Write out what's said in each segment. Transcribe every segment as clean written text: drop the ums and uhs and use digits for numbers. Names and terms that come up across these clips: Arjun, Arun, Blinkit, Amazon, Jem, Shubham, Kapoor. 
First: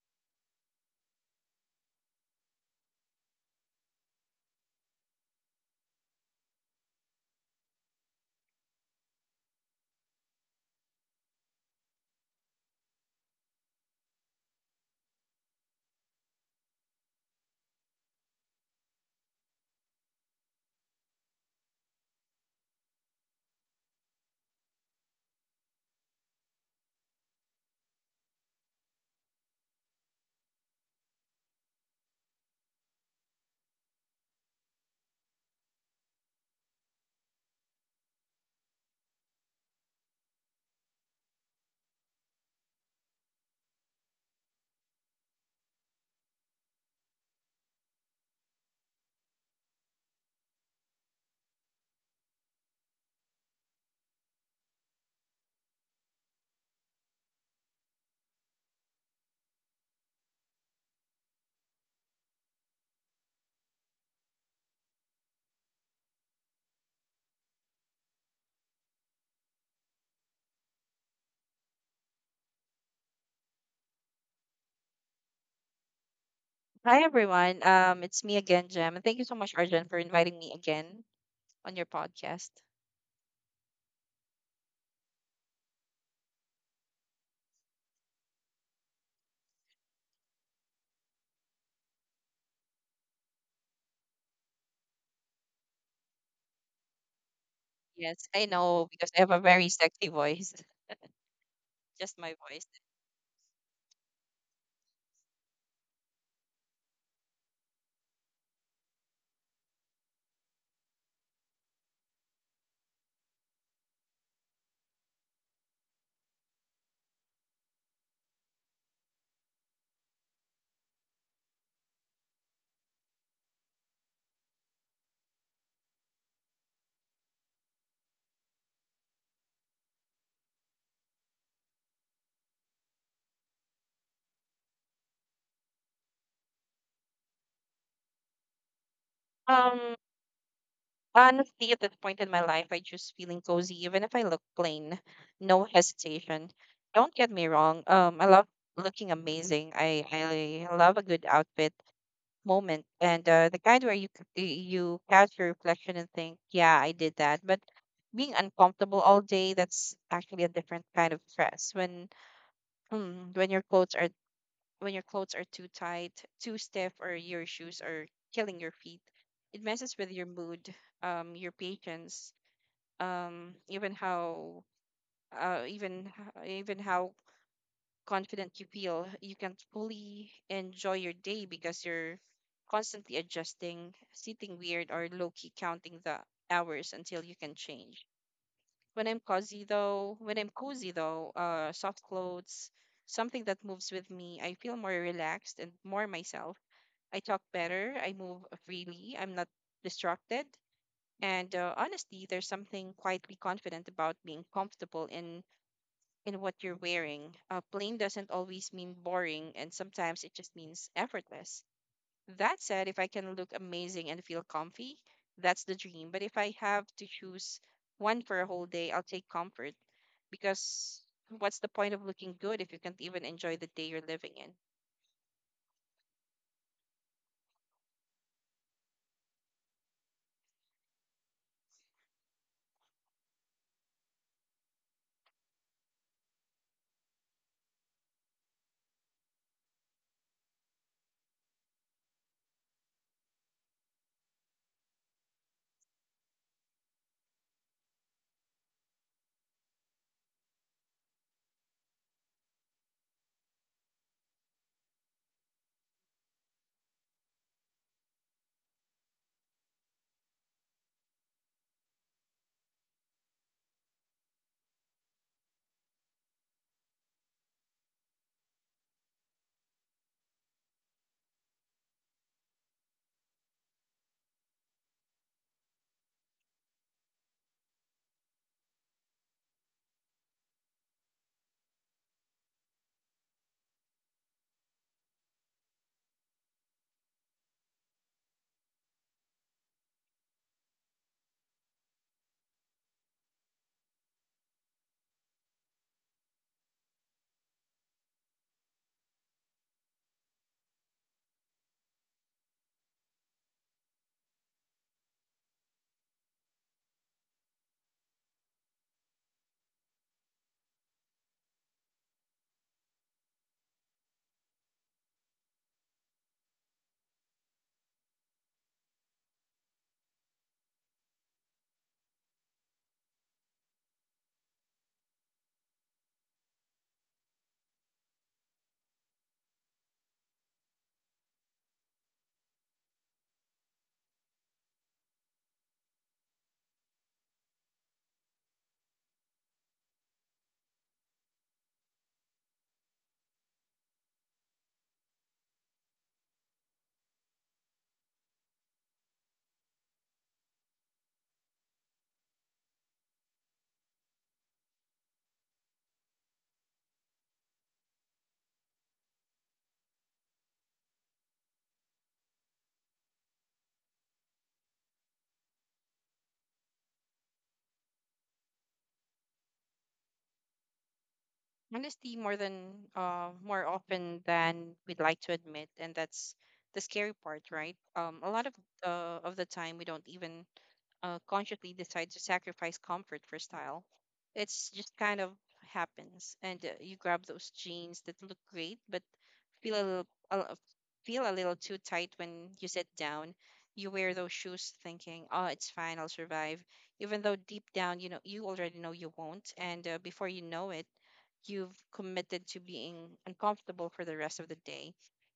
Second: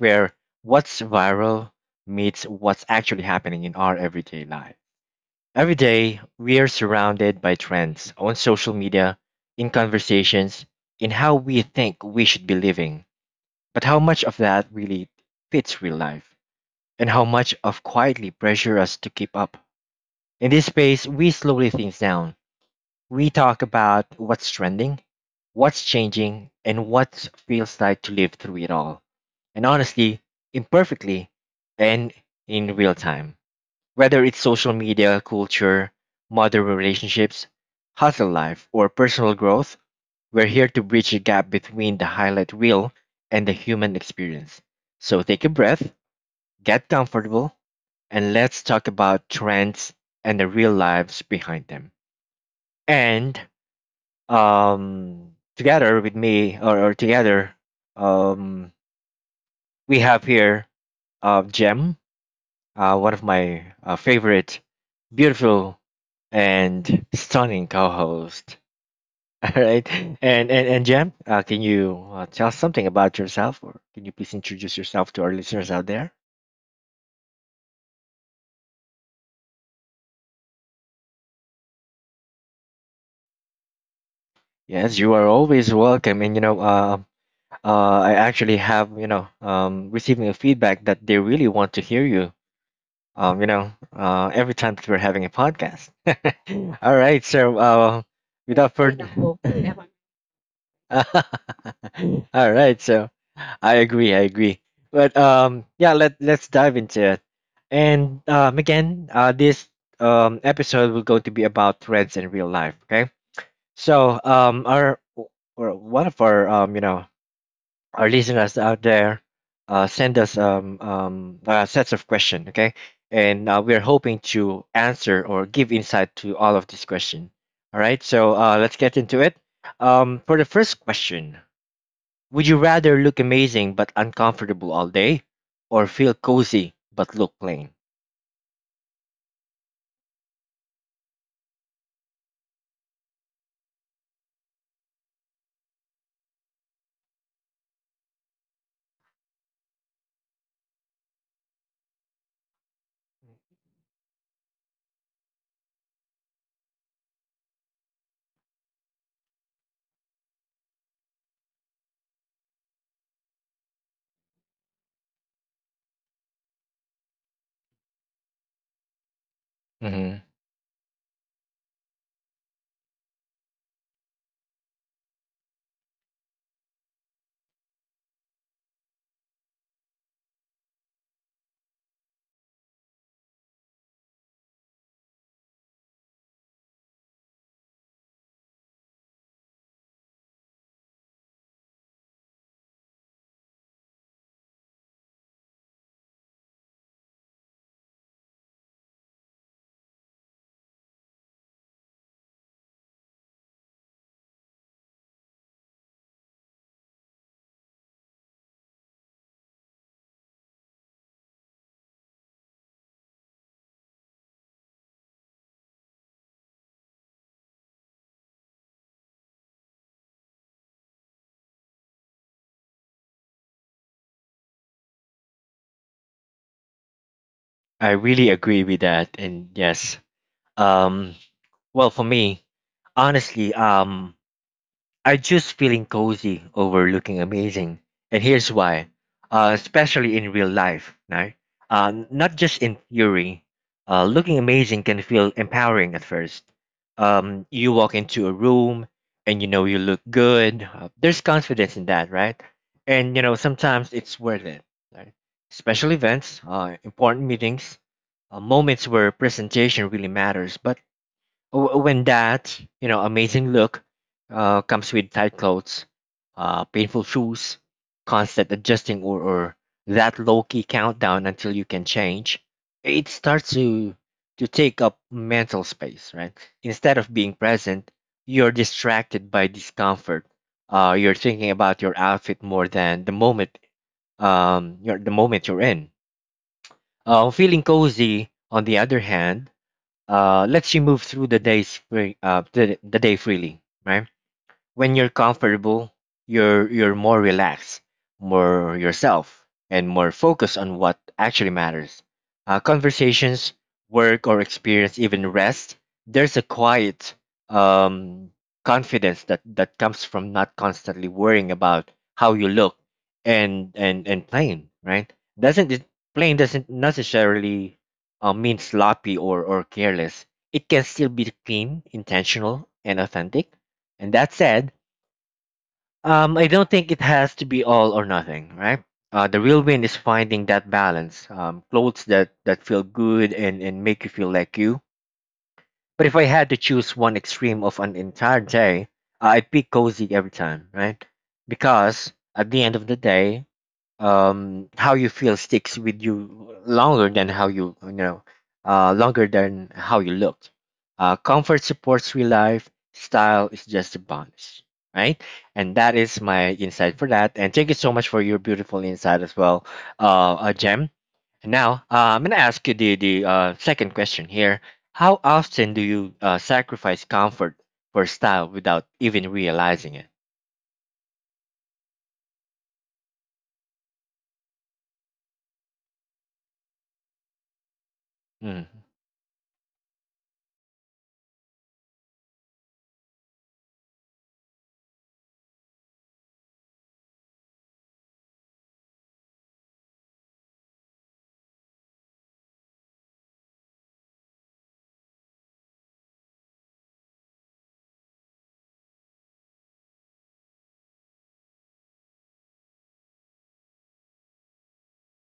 where what's viral meets what's actually happening in our everyday life. Every day, we are surrounded by trends on social media, in conversations, in how we think we should be living. But how much of that really fits real life? And how much of quietly pressure us to keep up? In this space, we slowly things down. We talk about what's trending, what's changing, and what feels like to live through it all. And honestly, imperfectly, and in real time. Whether it's social media, culture, modern relationships, hustle life, or personal growth, we're here to bridge the gap between the highlight reel and the human experience. So take a breath, get comfortable, and let's talk about trends and the real lives behind them and together with me or together um, we have here Jem, one of my favorite, beautiful and stunning co-host. All right, and Jem, can you tell us something about yourself, or can you please introduce yourself to our listeners out there? Hi everyone. It's me again, Jem, and thank you so much, Arjun, for inviting me again on your podcast. Yes, you are always welcome, and you know, I actually have you know receiving a feedback that they really want to hear you you know, every time that we're having a podcast. All right, so Yes, I without know further, because I have a very sexy voice, just my all voice. right, so I agree, I agree. But yeah, let's dive into it. And again, this episode will going to be about threads in real life. Okay, so our or one of our you know, our listeners out there send us sets of questions, okay? And we're hoping to answer or give insight to all of these questions. All right, so let's get into it. For the first question, would you rather look amazing but uncomfortable all day or feel cozy but look plain? Um, Honestly, at this point in my life, I choose feeling cozy, even if I look plain. No hesitation. Don't get me wrong. I love looking amazing. I love a good outfit, moment and the kind where you you catch your reflection and think, yeah, I did that. But being uncomfortable all day, that's actually a different kind of stress. When your clothes are too tight, too stiff, or your shoes are killing your feet, it messes with hmm your mood, your patience, um, even how uh, even even how confident you feel, you can fully enjoy your day because you're constantly adjusting, sitting weird, or low key counting the hours until you can change. When I'm cozy though, when I'm cozy though, soft clothes, something that moves with me, I feel more relaxed and more myself. I talk better, I move freely, I'm not distracted. And honestly, there's something quietly confident about being comfortable in what you're wearing. Plain doesn't always mean boring, and sometimes it just means effortless. That said, if I can look amazing and feel comfy, that's the dream. But if I have to choose one for a whole day, I'll take comfort because what's the point of looking good if you can't even enjoy the day you're living in? I really agree with that. And yes, um, well, for me, honestly, I just feeling cozy over looking amazing. And here's why, especially in real life, right? Not just in theory. Looking amazing can feel empowering at first. You walk into a room and you know you look good. There's confidence in that, right? And you know sometimes it's worth it, right? Special events, important meetings, moments where presentation really matters. But when that you know amazing look comes with tight clothes, painful shoes, constant adjusting, or that low key countdown until you can change, it starts to take up mental space, right? Instead of being present, you're distracted by discomfort. You're thinking about your outfit more than the moment the moment you're in. Feeling cozy, on the other hand, lets you move through the day spring, the day freely, right? When you're comfortable, you're more relaxed, more yourself, and more focused on what actually matters. Conversations, work, or experience, even rest. There's a quiet um, confidence that comes from not constantly worrying about how you look and plain, right? Doesn't it plain doesn't necessarily mean sloppy or careless. It can still be clean, intentional, and authentic. And that said, I don't think it has to be all or nothing, right? The real win is finding that balance. Clothes that feel good and make you feel like you. But if I had to choose one extreme of an entire day, I pick cozy every time, right? Because at the end of the day, how you feel sticks with you longer than how you you know longer than how you look. Comfort supports real life, style is just a bonus, right? And that is my insight for that, and thank you so much for your beautiful insight as well, gem and now I'm gonna ask you the second question here. How often do you sacrifice comfort for style without even realizing it? Honesty more than more often than we'd like to admit, and that's the scary part, right? A lot of mm, the time we don't even consciously decide to sacrifice comfort for style. It's just kind of happens, and you grab those jeans that look great but feel a little a, feel a little too tight when you sit down. You wear those shoes thinking, "Oh, it's fine, I'll survive," even though deep down you know you already know you won't, and before you know it, you've committed to being uncomfortable for the rest of the day.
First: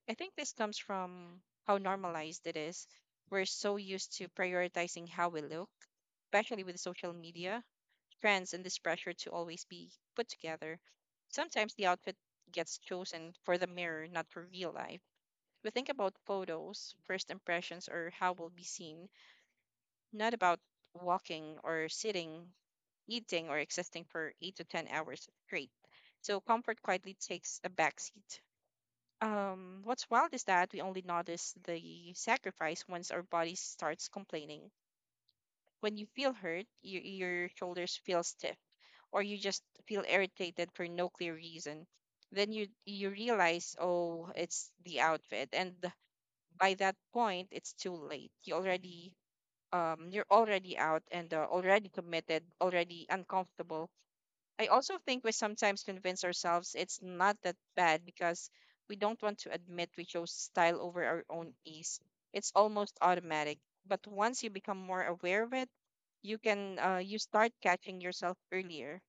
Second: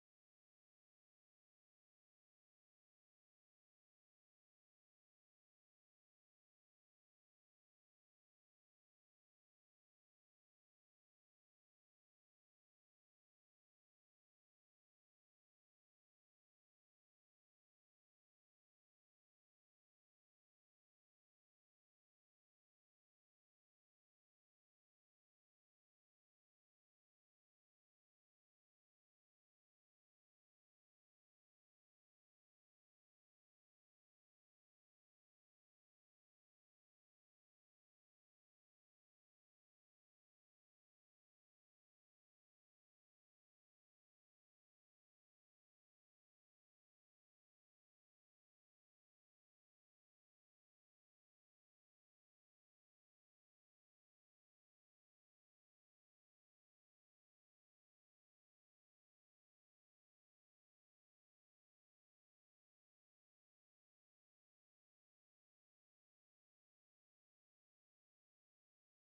I think this comes from how normalized it is. We're so used to prioritizing how we look, especially with social media, trends, and this pressure to always be put together. Sometimes the outfit gets chosen for the mirror, not for real life. We think about photos, first impressions, or how we'll be seen, not about walking or sitting eating or existing for eight to 10 hours straight. So comfort quietly takes a backseat. What's wild is that we only notice the sacrifice once our body starts complaining. When you feel hurt, your shoulders feel stiff, or you just feel irritated for no clear reason. Then you realize, oh, it's the outfit, and by that point, it's too late. You're already out and already committed, already uncomfortable. I also think we sometimes convince ourselves it's not that bad because we don't want to admit we chose style over our own ease. It's almost automatic. But once you become more aware of it, you start catching yourself earlier.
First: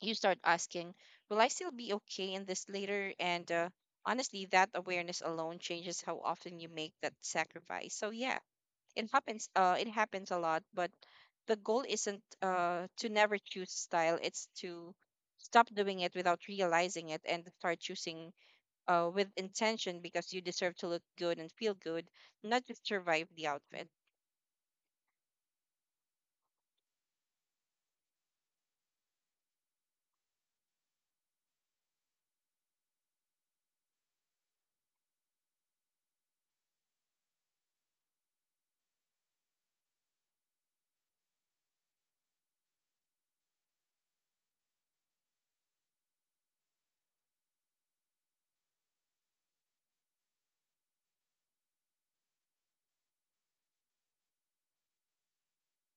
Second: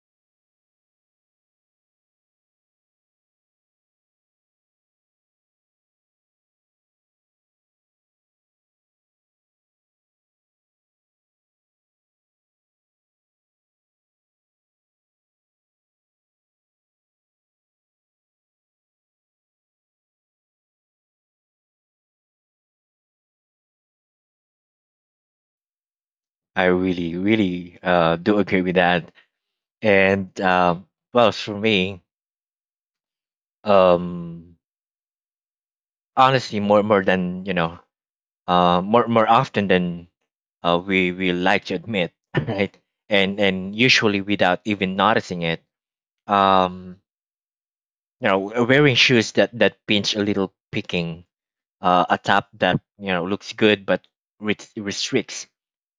You start asking, "Will I still be okay in this later?" And honestly, that awareness alone changes how often you make that sacrifice. So yeah, it happens a lot, but the goal isn't to never choose style. It's to stop doing it without realizing it and start choosing with intention, because you deserve to look good and feel good, not just survive the outfit. I really really do agree with that. And well, for me, um honestly, more than you know more often than we like to admit, right? And usually without even noticing it, um you know, wearing shoes that pinch a little, picking a top that you know looks good but restricts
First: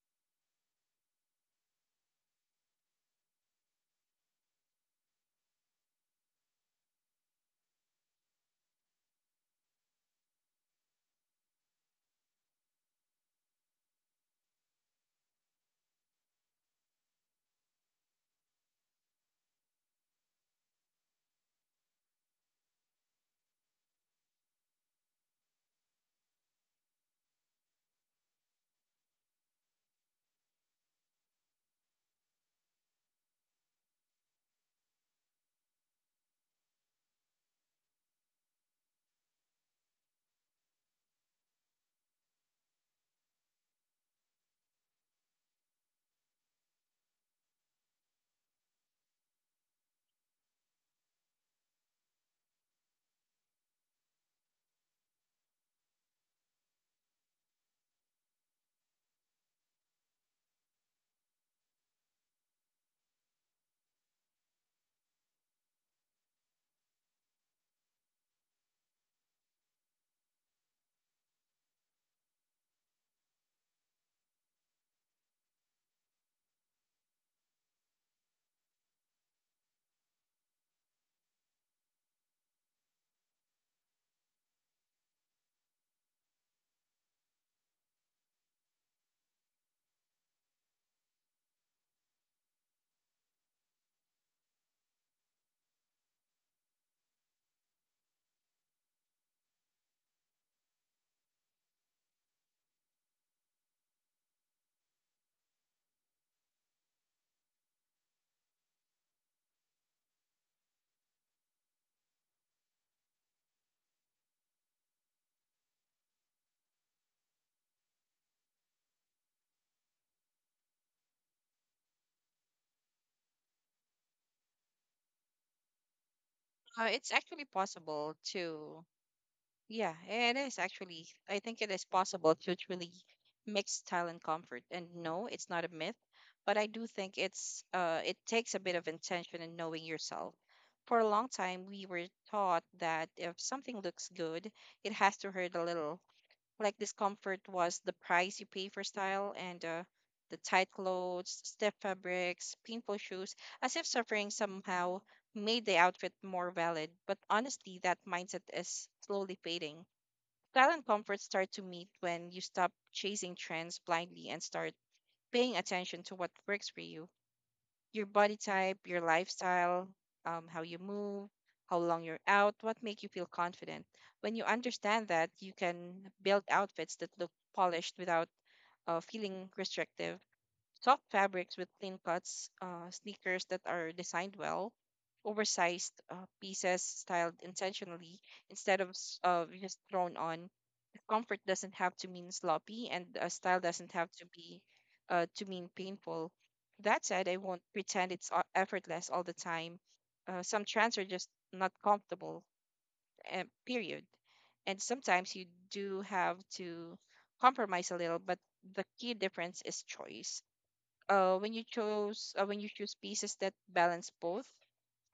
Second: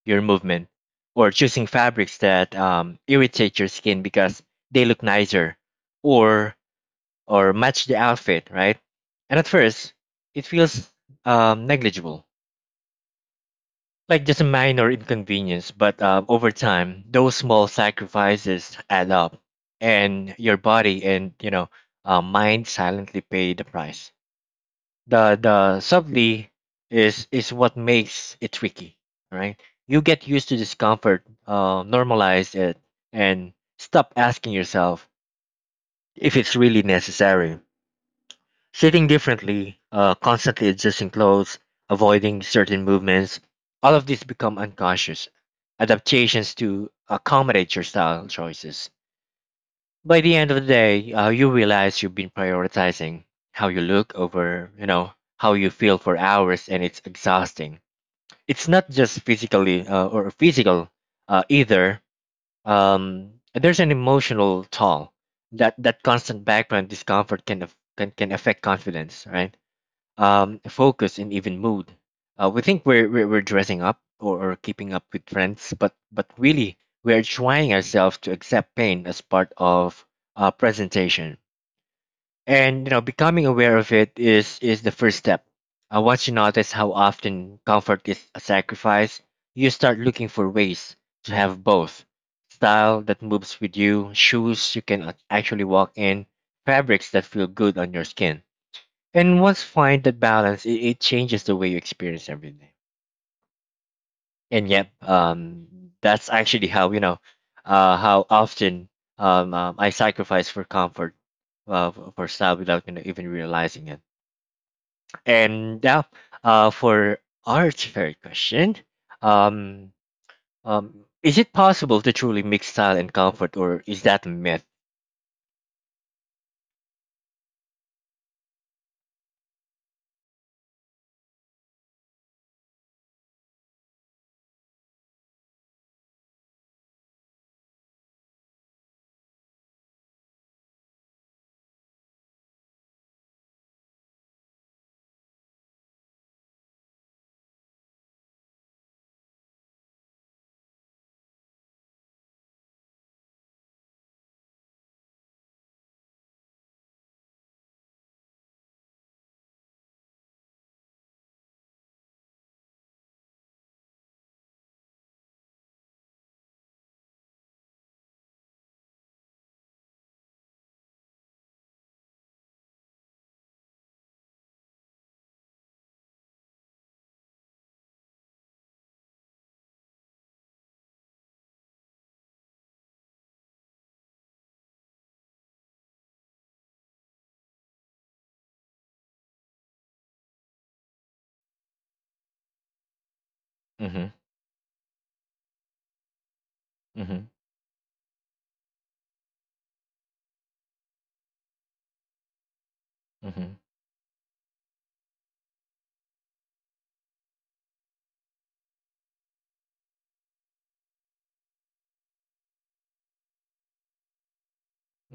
your movement, or choosing fabrics that irritate your skin because they look nicer or or match the outfit, right? And at first, it feels negligible, like just a minor inconvenience. But over time, those small sacrifices add up, and your body and mind silently pay the price. The subtly is what makes it tricky, right? You get used to discomfort, normalize it, and stop asking yourself if it's really necessary. Sitting differently, constantly adjusting clothes, avoiding certain movements, all of these become unconscious adaptations to accommodate your style choices. By the end of the day, you realize you've been prioritizing how you look over, you know, how you feel for hours, and it's exhausting. It's not just physically or physical either. There's an emotional toll that constant background discomfort can can affect confidence, right? Focus, and even mood. We think we're dressing up or keeping up with trends, but really, we are trying ourselves to accept pain as part of presentation. And you know, becoming aware of it is the first step. Once you notice how often comfort is a sacrifice, you start looking for ways to have both, style that moves with you, shoes you can actually walk in, fabrics that feel good on your skin. And once find that balance, it changes the way you experience everything. And yep, that's actually how you know, how often I sacrifice for comfort, for style without you know, even realizing it. And now, for our third question, um, um, is it possible to truly mix style and comfort, or is that a myth? It's actually possible to Yeah, it is actually. I think it is possible to truly mix style and comfort. And no, it's not a myth, but I do think it takes a bit of intention and knowing yourself. For a long time, we were taught that if something looks good, it has to hurt a little. Like discomfort was the price you pay for style and the tight clothes, stiff fabrics, painful shoes, as if suffering somehow made the outfit more valid. But honestly, that mindset is slowly fading. Style and comfort start to meet when you stop chasing trends blindly and start paying attention to what works for you. Your body type, your lifestyle, how you move, how long you're out, what make you feel confident. When you understand that, you can build outfits that look polished without feeling restrictive. Soft fabrics with clean cuts, sneakers that are designed well, oversized pieces styled intentionally instead of just thrown on. Comfort doesn't have to mean sloppy, and style doesn't have Mm-hmm. to be to mean painful. That Mm-hmm. said, I won't pretend it's effortless all the time. Some trends are just not comfortable, Mm-hmm. period. And sometimes you do have to compromise a little, but the key difference is choice. When you choose pieces that balance both,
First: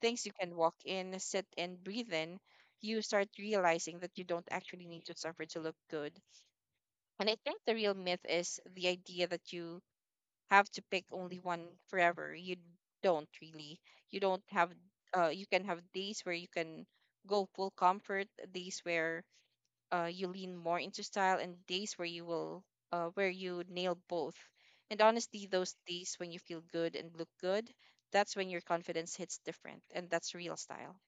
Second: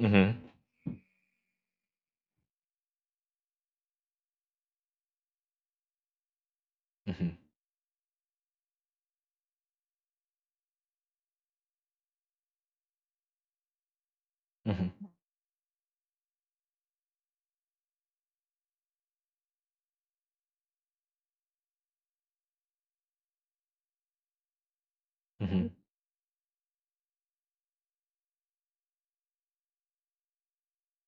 things you can walk in, sit and breathe in, you start realizing that you don't actually need to suffer to look good. And Mm-hmm. I think the real myth is the idea that you have to pick only one forever. You don't really you don't have Mm-hmm. You can have days where you can go full comfort, days where you lean more into style, and days where you will where you nail both. And honestly, Mm-hmm. those days when you feel good and look good, that's when your confidence hits different, and that's real style.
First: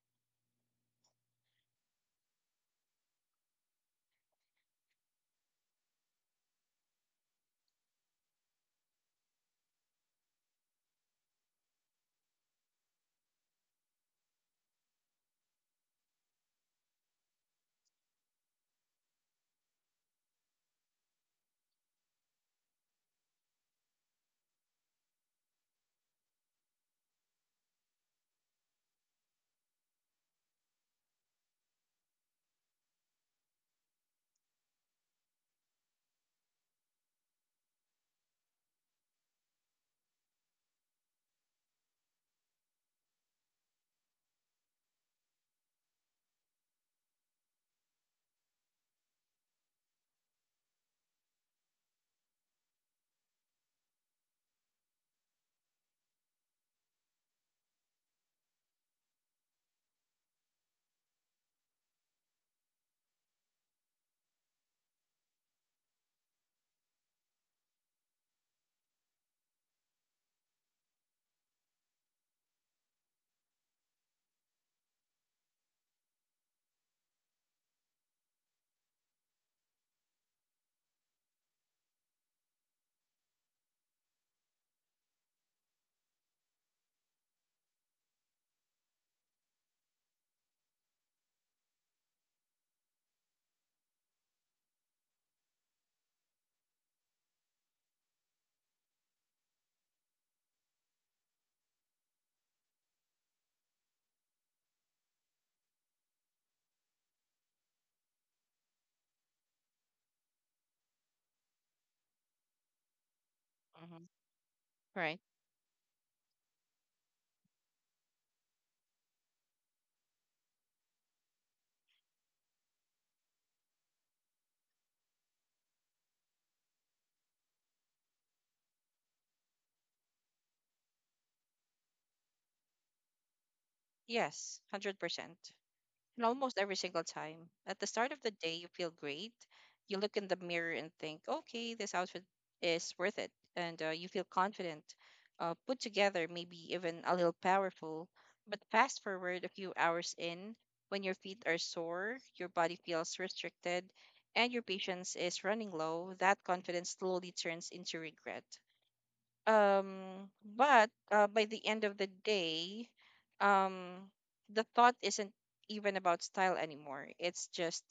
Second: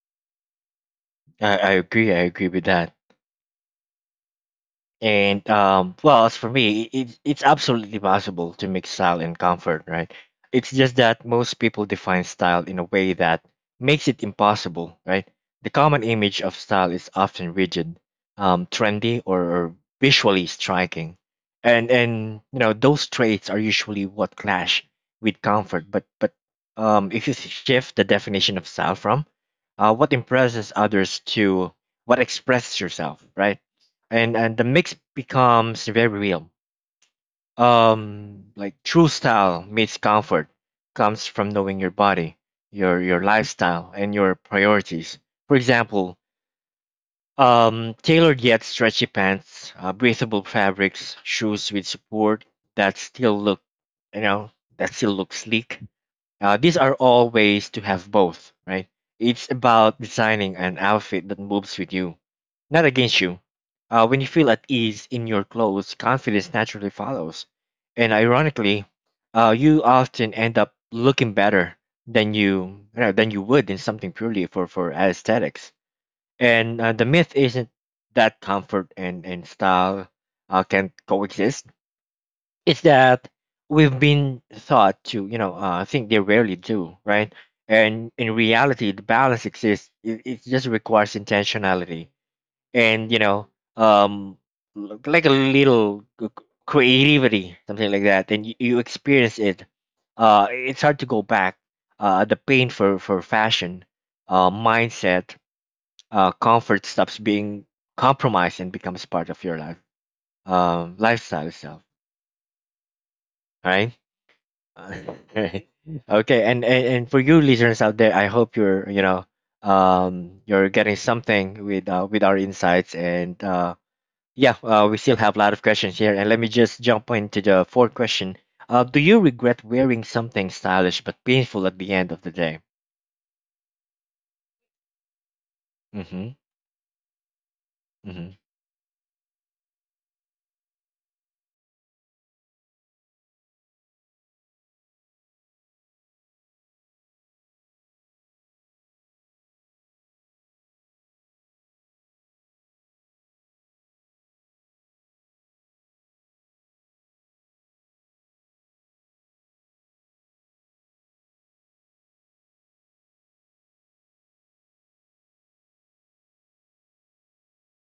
I agree. I agree with that. And well, as for me, it's absolutely possible to mix style and comfort, right? It's just that most people define style in a way that makes it impossible, right? The common image of style is often rigid, trendy, or visually striking, and you know those traits are usually what clash with comfort. But if you shift the definition of style from what impresses others to what expresses yourself, right? And the mix becomes very real. Like true style meets comfort comes from knowing your body, your lifestyle, and your priorities. For example, tailored yet stretchy pants, breathable fabrics, shoes with support that still look, you know, that still look sleek, these are all ways to have both, right? It's about designing an outfit that moves with you, not against you. When you feel at ease in your clothes, confidence naturally follows. And ironically, you often end up looking better than you would in something purely for aesthetics. And the myth isn't that comfort and style can coexist, it's that we've been taught to you know think they rarely do, right? And in reality the balance exists, it just requires intentionality and you know um like a little creativity something like that, and you experience it, it's hard to go back the pain for fashion mindset, comfort stops being compromised and becomes part of your life, lifestyle itself, right? Hmm right. Okay, okay, and for you listeners out there, I hope you're you know, you're getting something with our insights, and yeah, we still have a lot of questions here, and let me just jump into the fourth question. Do you regret wearing something stylish but painful at the end of the day? Yes, 100%. And Mm-hmm. almost every single time. At the start of the Mm-hmm. day, you feel great. You look in the mirror and think, okay, this outfit is worth it. And you feel confident, put together, maybe even a little powerful. But fast forward a few hours in, when your feet are sore, your body feels restricted, and your patience is running low, that confidence slowly turns into regret. Um but By the end of the day, um the thought isn't even about style anymore. It's just,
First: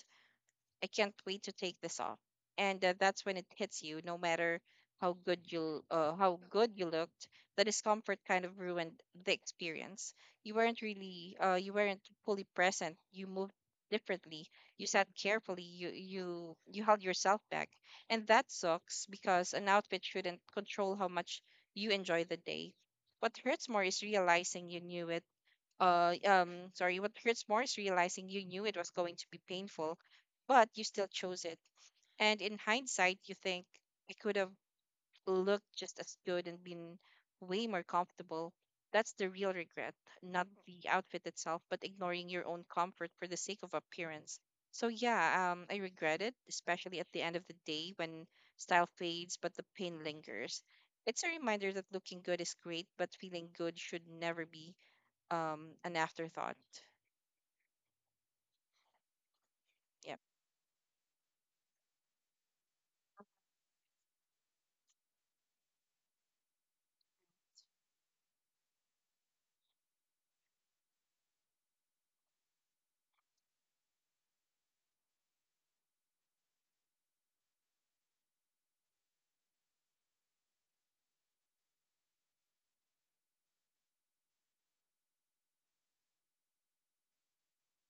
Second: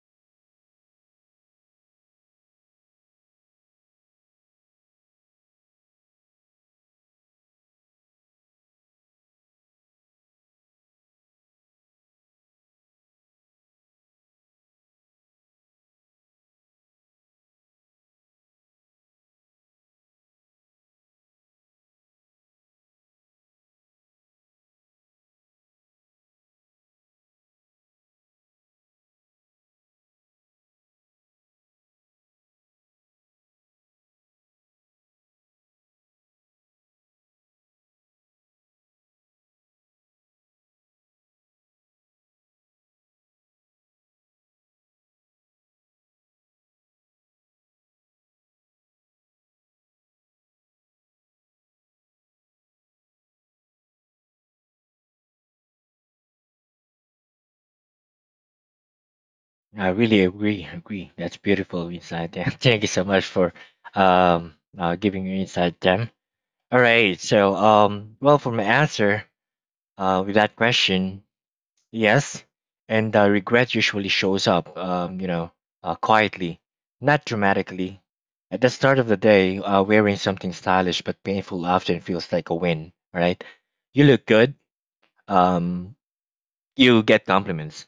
I can't wait to take this off. And that's when it hits you, no matter how good you looked, the discomfort kind of ruined the experience. You weren't fully present. You moved differently. You sat carefully. You held yourself back, and that sucks because an outfit shouldn't control how much you enjoy the day. What hurts more is realizing you knew it sorry What hurts more is realizing you knew it was going to be painful, but you still chose it. And in hindsight you think it could have looked just as good and been way more comfortable. That's the real regret, not the outfit itself, but ignoring your own comfort for the sake of appearance. So yeah, I regret it, especially at the end of the day when style fades but the pain lingers. It's a reminder that looking good is great, but feeling good should never be an afterthought. I Yep. really agree, agree, that's beautiful insight there. Thank you so much for giving your insight them. All right, so well, for my answer with that question. Yes, and regret usually shows up, you know, quietly, not dramatically. At the start of the day, wearing something stylish but painful often feels like a win, right? You look good, um, you get compliments,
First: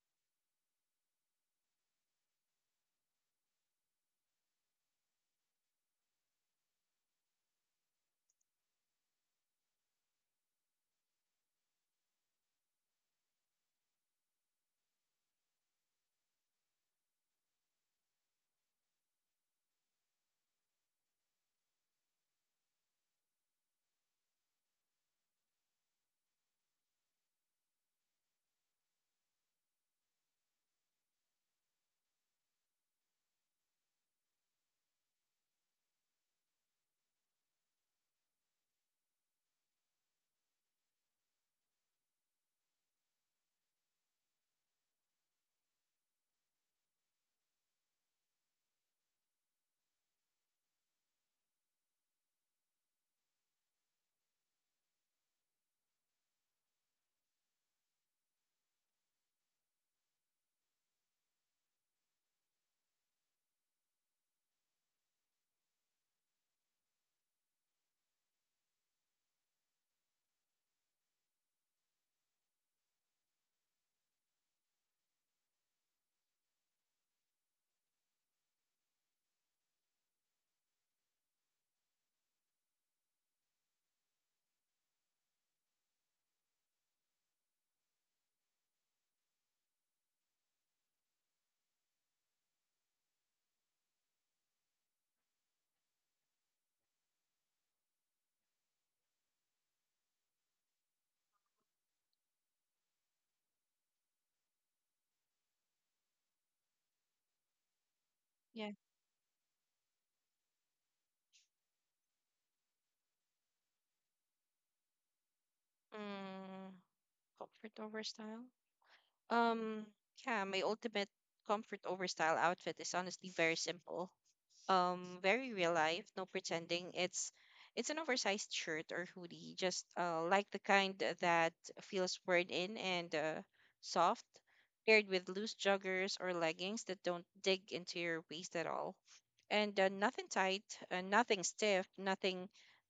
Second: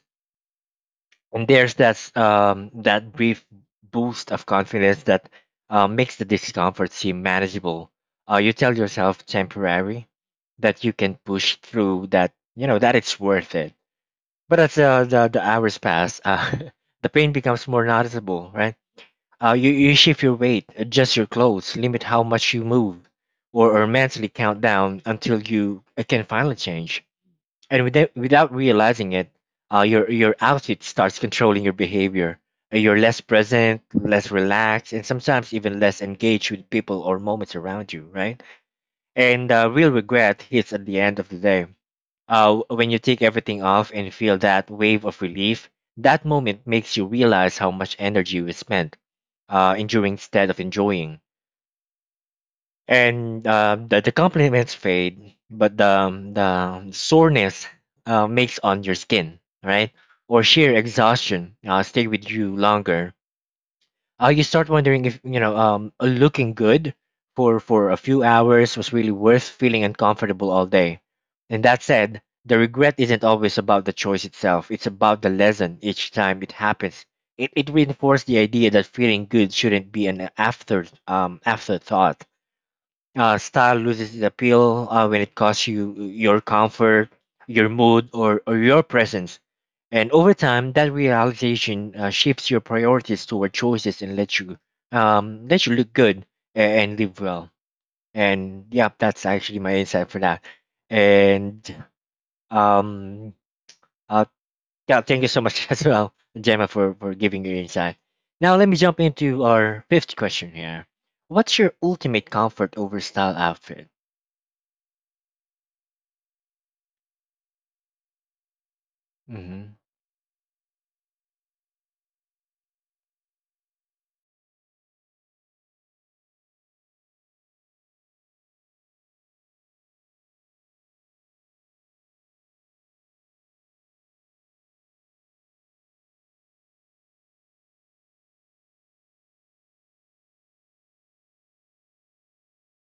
and there's that that brief boost of confidence that makes the discomfort seem manageable. You tell yourself temporary that you can push through that, that it's worth it, but as the hours pass, the pain becomes more noticeable, right? You shift your weight, adjust your clothes, limit how much you move, or mentally count down until you can finally change. And without realizing it, your outfit starts controlling your behavior. You're less present, less relaxed, and sometimes even less engaged with people or moments around you, right? And real regret hits at the end of the day when you take everything off and feel that wave of relief. That moment makes you realize how much energy you spent enduring instead of enjoying. And the compliments fade, but the soreness makes on your skin, right? Or sheer exhaustion stay with you longer. Uh, you start wondering if looking good for a few hours was really worth feeling uncomfortable all day. And that said, the regret isn't always about the choice itself, it's about the lesson. Each time it happens, it reinforced the idea that feeling good shouldn't be an afterthought. Uh, style loses its appeal when it costs you your comfort, your mood, or your presence. And over time, that realization shifts your priorities toward choices and lets you let you look good and live well. And yeah, that's actually my insight for that. And um, uh, yeah, thank you so much as well, Gemma, for giving your insight. Now let Yeah. me jump into our fifth question here. What's your ultimate comfort over style outfit? Mm, comfort over style. Mm-hmm. Um, yeah, my ultimate comfort over style outfit is honestly very simple. Very real life, no pretending. It's an oversized shirt or hoodie, just like the kind that feels worn in and soft, paired with loose joggers or leggings that don't dig into your waist at all. And nothing tight, nothing stiff, nothing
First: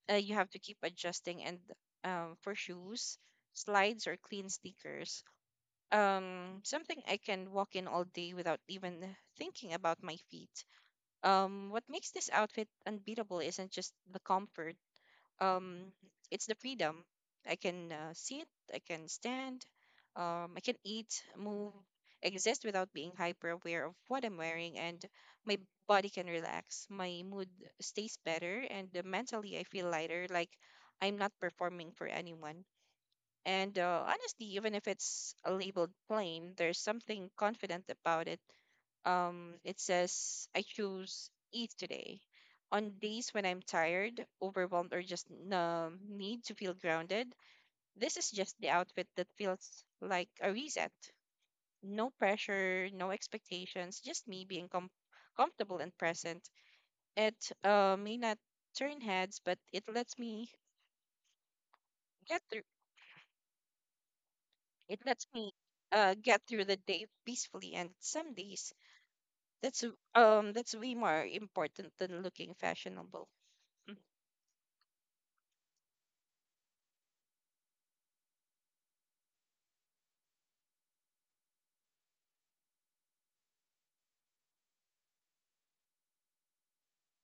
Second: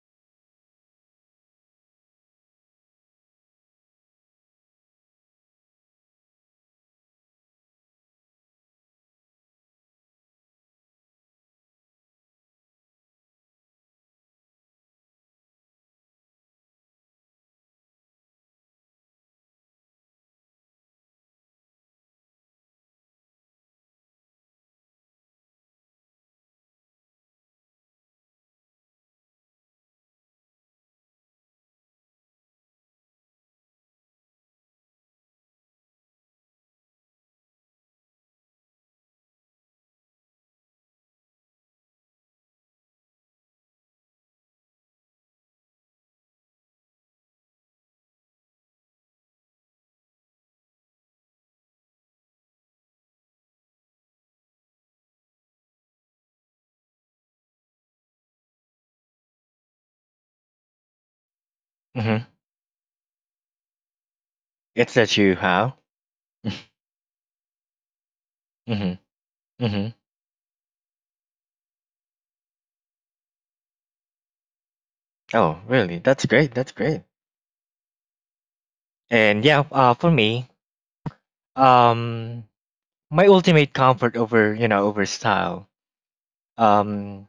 you have to keep adjusting. And for shoes, slides or clean sneakers, something I can walk in all day without even thinking about my feet. What makes this outfit unbeatable isn't just the comfort. Um it's the freedom. I can sit, I can stand, I can eat, move, exist without being hyper aware of what I'm wearing, and my body can relax. My mood stays better, and mentally I feel lighter, like I'm not performing for anyone. And honestly, even if it's a labeled plain, there's something confident about it. It says, I choose eat today. On days when I'm tired, overwhelmed, or just need to feel grounded, this is just the outfit that feels like a reset. No pressure, no expectations, just me being comfortable and present. It may not turn heads, but Hmm. get through It's it that lets you me have. Get through the day peacefully, and some days Hmm. Hmm. That's way more important than looking fashionable. Mm, Oh, really? That's great. That's great. And yeah, for me, um, my ultimate comfort over over style, um,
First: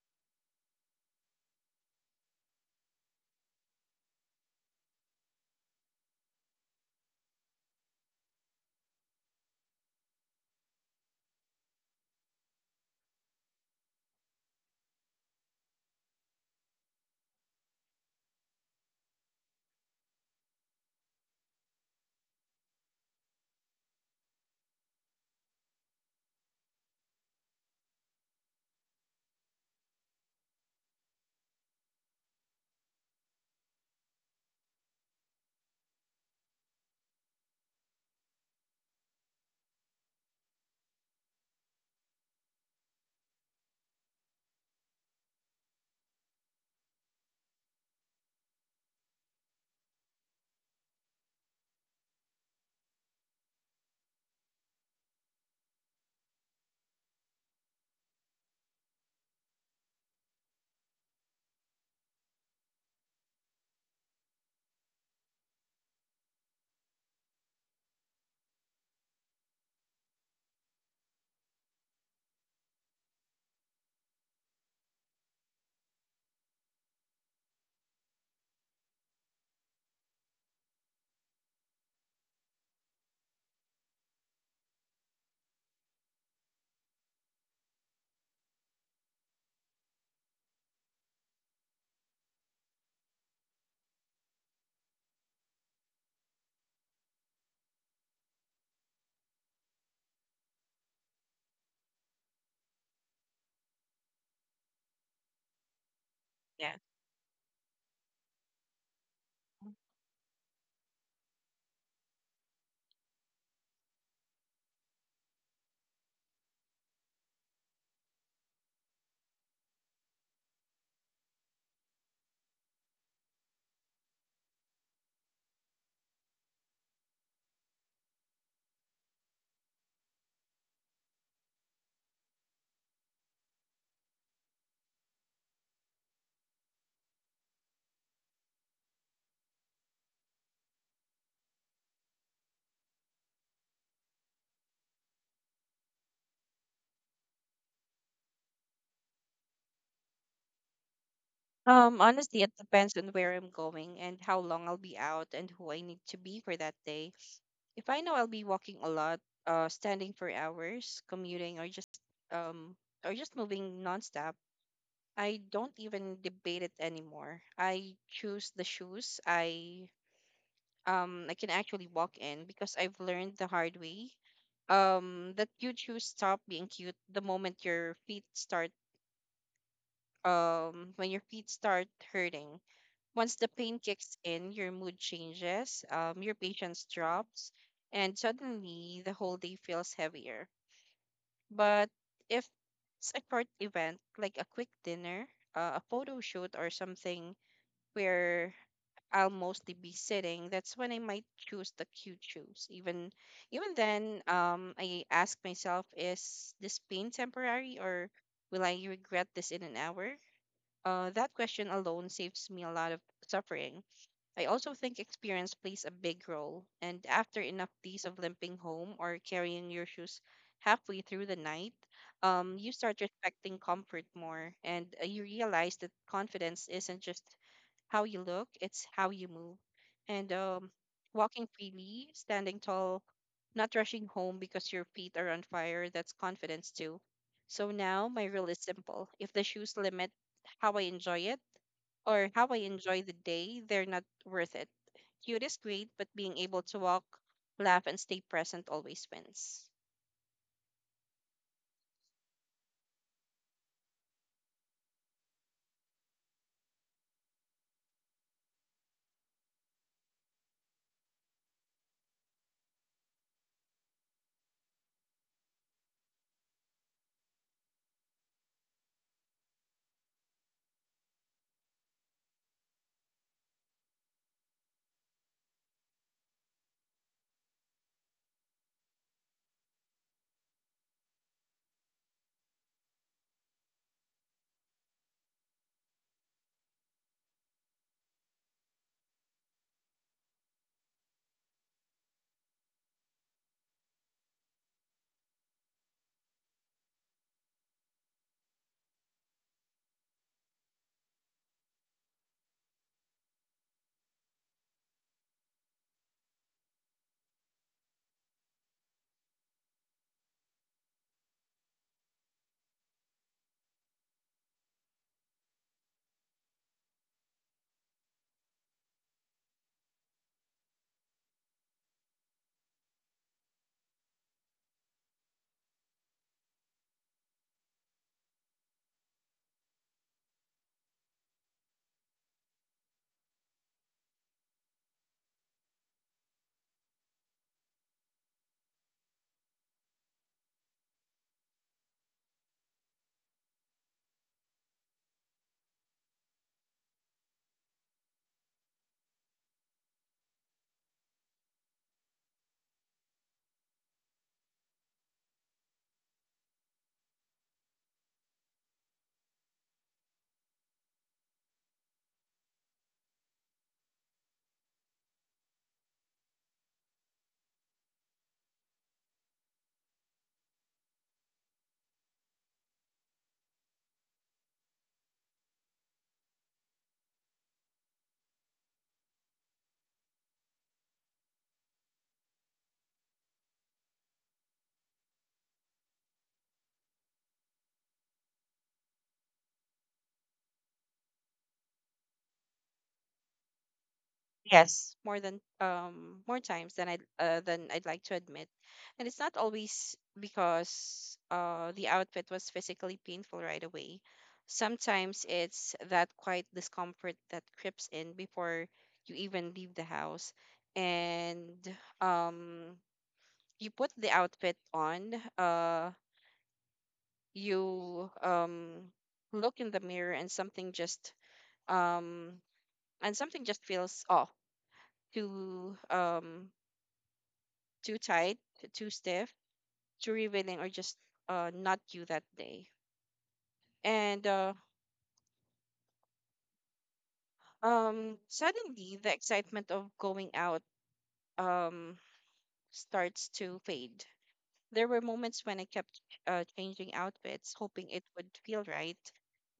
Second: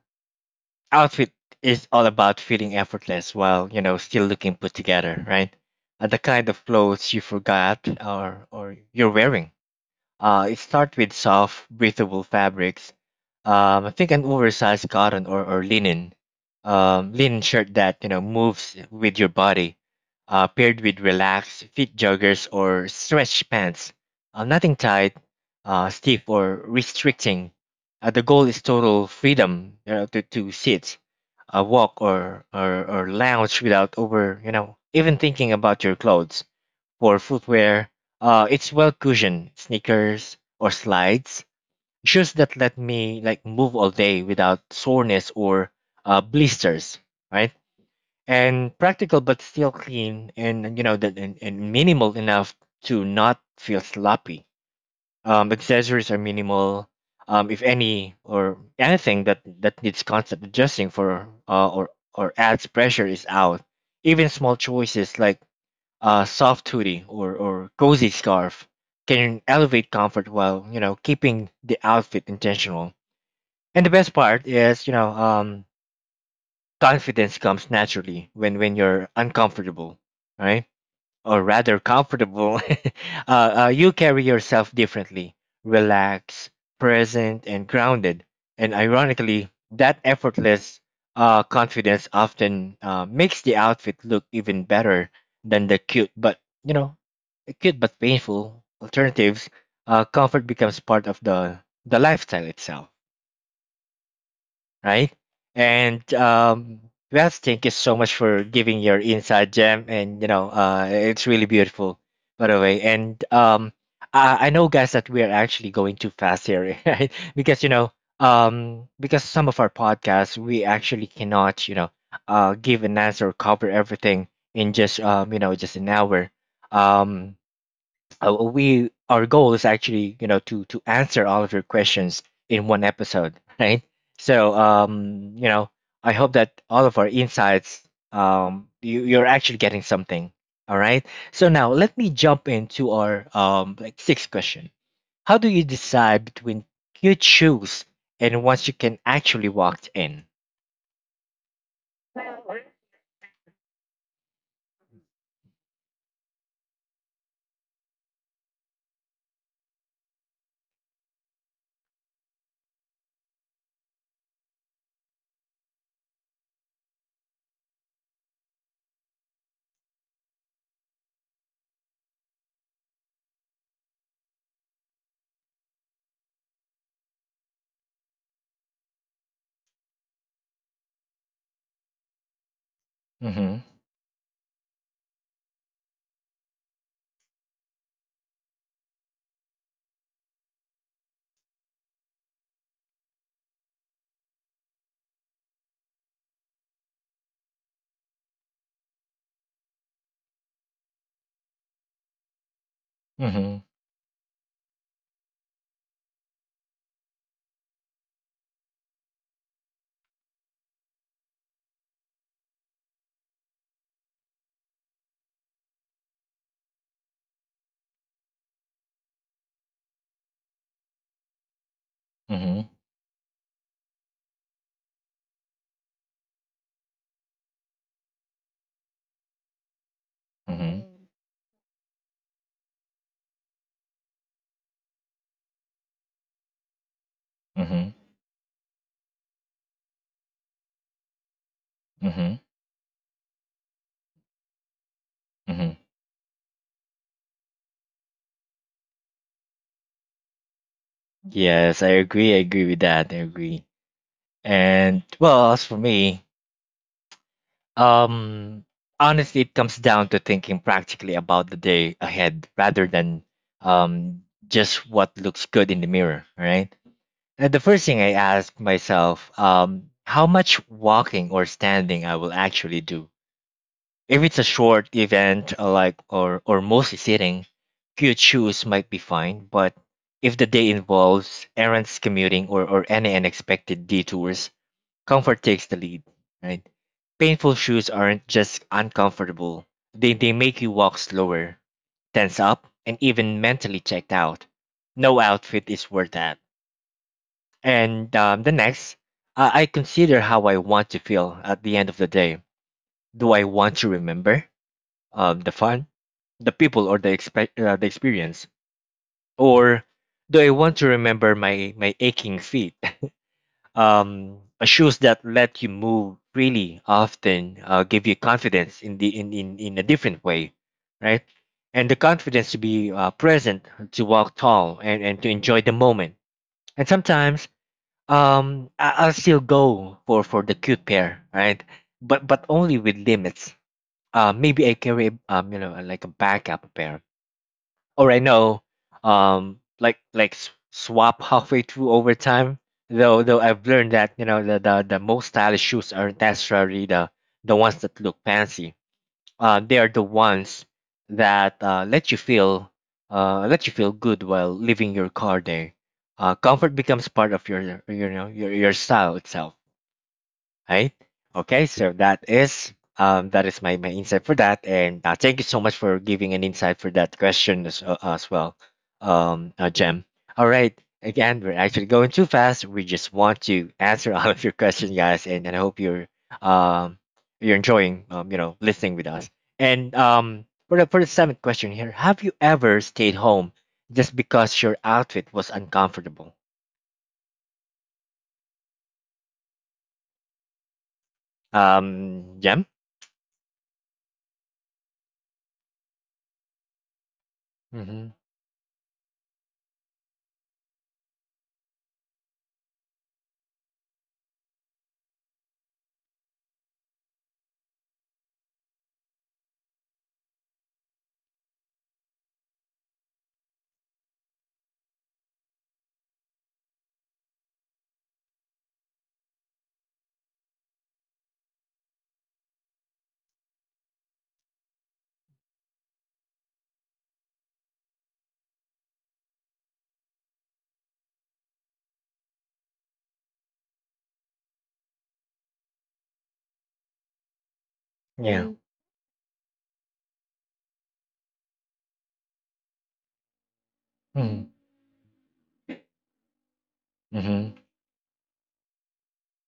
outfit is all about feeling effortless while still looking put together, right? The kind of clothes you forgot or you're wearing. It starts with soft, breathable fabrics. I think an oversized cotton or linen shirt that moves with your body, paired with relaxed fit joggers or stretch pants. Nothing tight, stiff or restricting. The goal is total freedom, to sit, walk or lounge without over you know even thinking about your clothes. For footwear, it's well cushioned sneakers or slides, shoes that let me like move all day without soreness or blisters, right? And practical but still clean and minimal enough to not feel sloppy. Accessories are minimal, if any, or anything that needs constant adjusting for or adds pressure is out. Even small choices like a soft hoodie or cozy scarf can elevate comfort while keeping the outfit intentional. And the best part is, confidence comes naturally when you're uncomfortable, right? Or rather comfortable. You carry yourself differently: relaxed, present, and grounded. And ironically, that effortless confidence often makes the outfit look even better than the cute but you know acute but painful alternatives. Uh, comfort becomes part of the lifestyle itself, right? And Yeah. Beth, thank you so much for giving your inside gem, and you know, it's really beautiful, by the way. And I know, guys, that we are actually going too fast here, right? Because you know, because some of our podcasts, we actually cannot, you know, give an answer, cover everything in just just an hour. Um, we our goal is actually, to answer all of your questions in one episode. Right? So I hope that all of our insights, you, you're actually getting something. All right, so now let me jump into our sixth question. How do you decide between cute shoes and ones you can actually walk in? Honestly, it depends on where I'm going and how long I'll be out and who I need to be for that day. If I know I'll be walking a lot, standing for hours, commuting, or um, just moving nonstop, I don't even debate it anymore. I choose the shoes I can actually walk in because I've learned the hard way that you choose stop being cute the moment your feet start hurting. Once the Mm-hmm. pain kicks in, your mood changes, your patience drops, and suddenly the whole day feels heavier. But if it's a short event like a quick dinner, a photo shoot or something where I'll mostly be sitting, that's when I might choose the cute shoes. Even Mm-hmm. even then, I ask myself, is this pain temporary or will I regret this in an hour? That question alone saves me a lot of suffering. I also think experience plays a big role, and after enough days of limping home or carrying your shoes halfway through the night, you Mm-hmm. start respecting comfort more, and you realize that confidence isn't just how you look, it's how you move. And Mm-hmm. walking freely, standing tall, not rushing home because your feet are on fire, that's confidence too. So Mm. now my rule is simple. If the shoes limit how I enjoy it, or how Mm-hmm. I enjoy the day, they're not worth it. Cute is Mm-hmm. great, but being able to walk, laugh, and stay present always wins. Yes, I agree. I agree with that. I agree. And well, as for me, um, honestly, it comes down to thinking practically about the day ahead rather than um, just what looks good in the mirror, right? And the first thing I ask myself, how much walking or standing I will actually do. If it's a short event, or mostly sitting, few shoes might be fine. But if the day involves errands, commuting, or any unexpected detours, comfort takes the lead, right? Painful shoes aren't just uncomfortable, they make you walk slower, tense up, and even mentally checked out. No outfit is worth that. And the next, I consider how I want to feel at the end of the day. Do I want to remember the fun, the people, or the experience? Or do I want to remember my aching feet? Uh, shoes that let you move freely often give you confidence in the in a different way, right? And the confidence to be present, to walk tall, and to enjoy the moment. And sometimes, I, I'll still go for the cute pair, right? But only with limits. Uh, maybe I carry, like, a backup pair, or I know, like swap halfway through overtime. Though I've learned that, the most stylish shoes aren't necessarily the ones that look fancy. They are the ones that let you feel good while leaving your car there. Comfort becomes part of your, your style itself. Right? Okay, so that is my, my insight for that, and thank you so much for giving an insight for that question as well, Jem. All right, again, we're actually going too fast. We just want to answer all of your questions, guys, and I hope um you're enjoying, listening with us. And for the seventh question here, have you ever stayed home just because your outfit was uncomfortable? Jem. Yes. More times than I'd like to Mm-hmm. admit, and it's not always because the outfit was physically painful right away. Sometimes it's that quiet discomfort that creeps in before you even leave the house, and um you put the outfit on. You look in the mirror and um something just feels off, too um too tight, too stiff, too revealing, or just not you that day. And Yeah. Suddenly the excitement of going out um starts to fade. Mm. There were moments when I kept changing outfits, Mm-hmm. hoping it would feel right,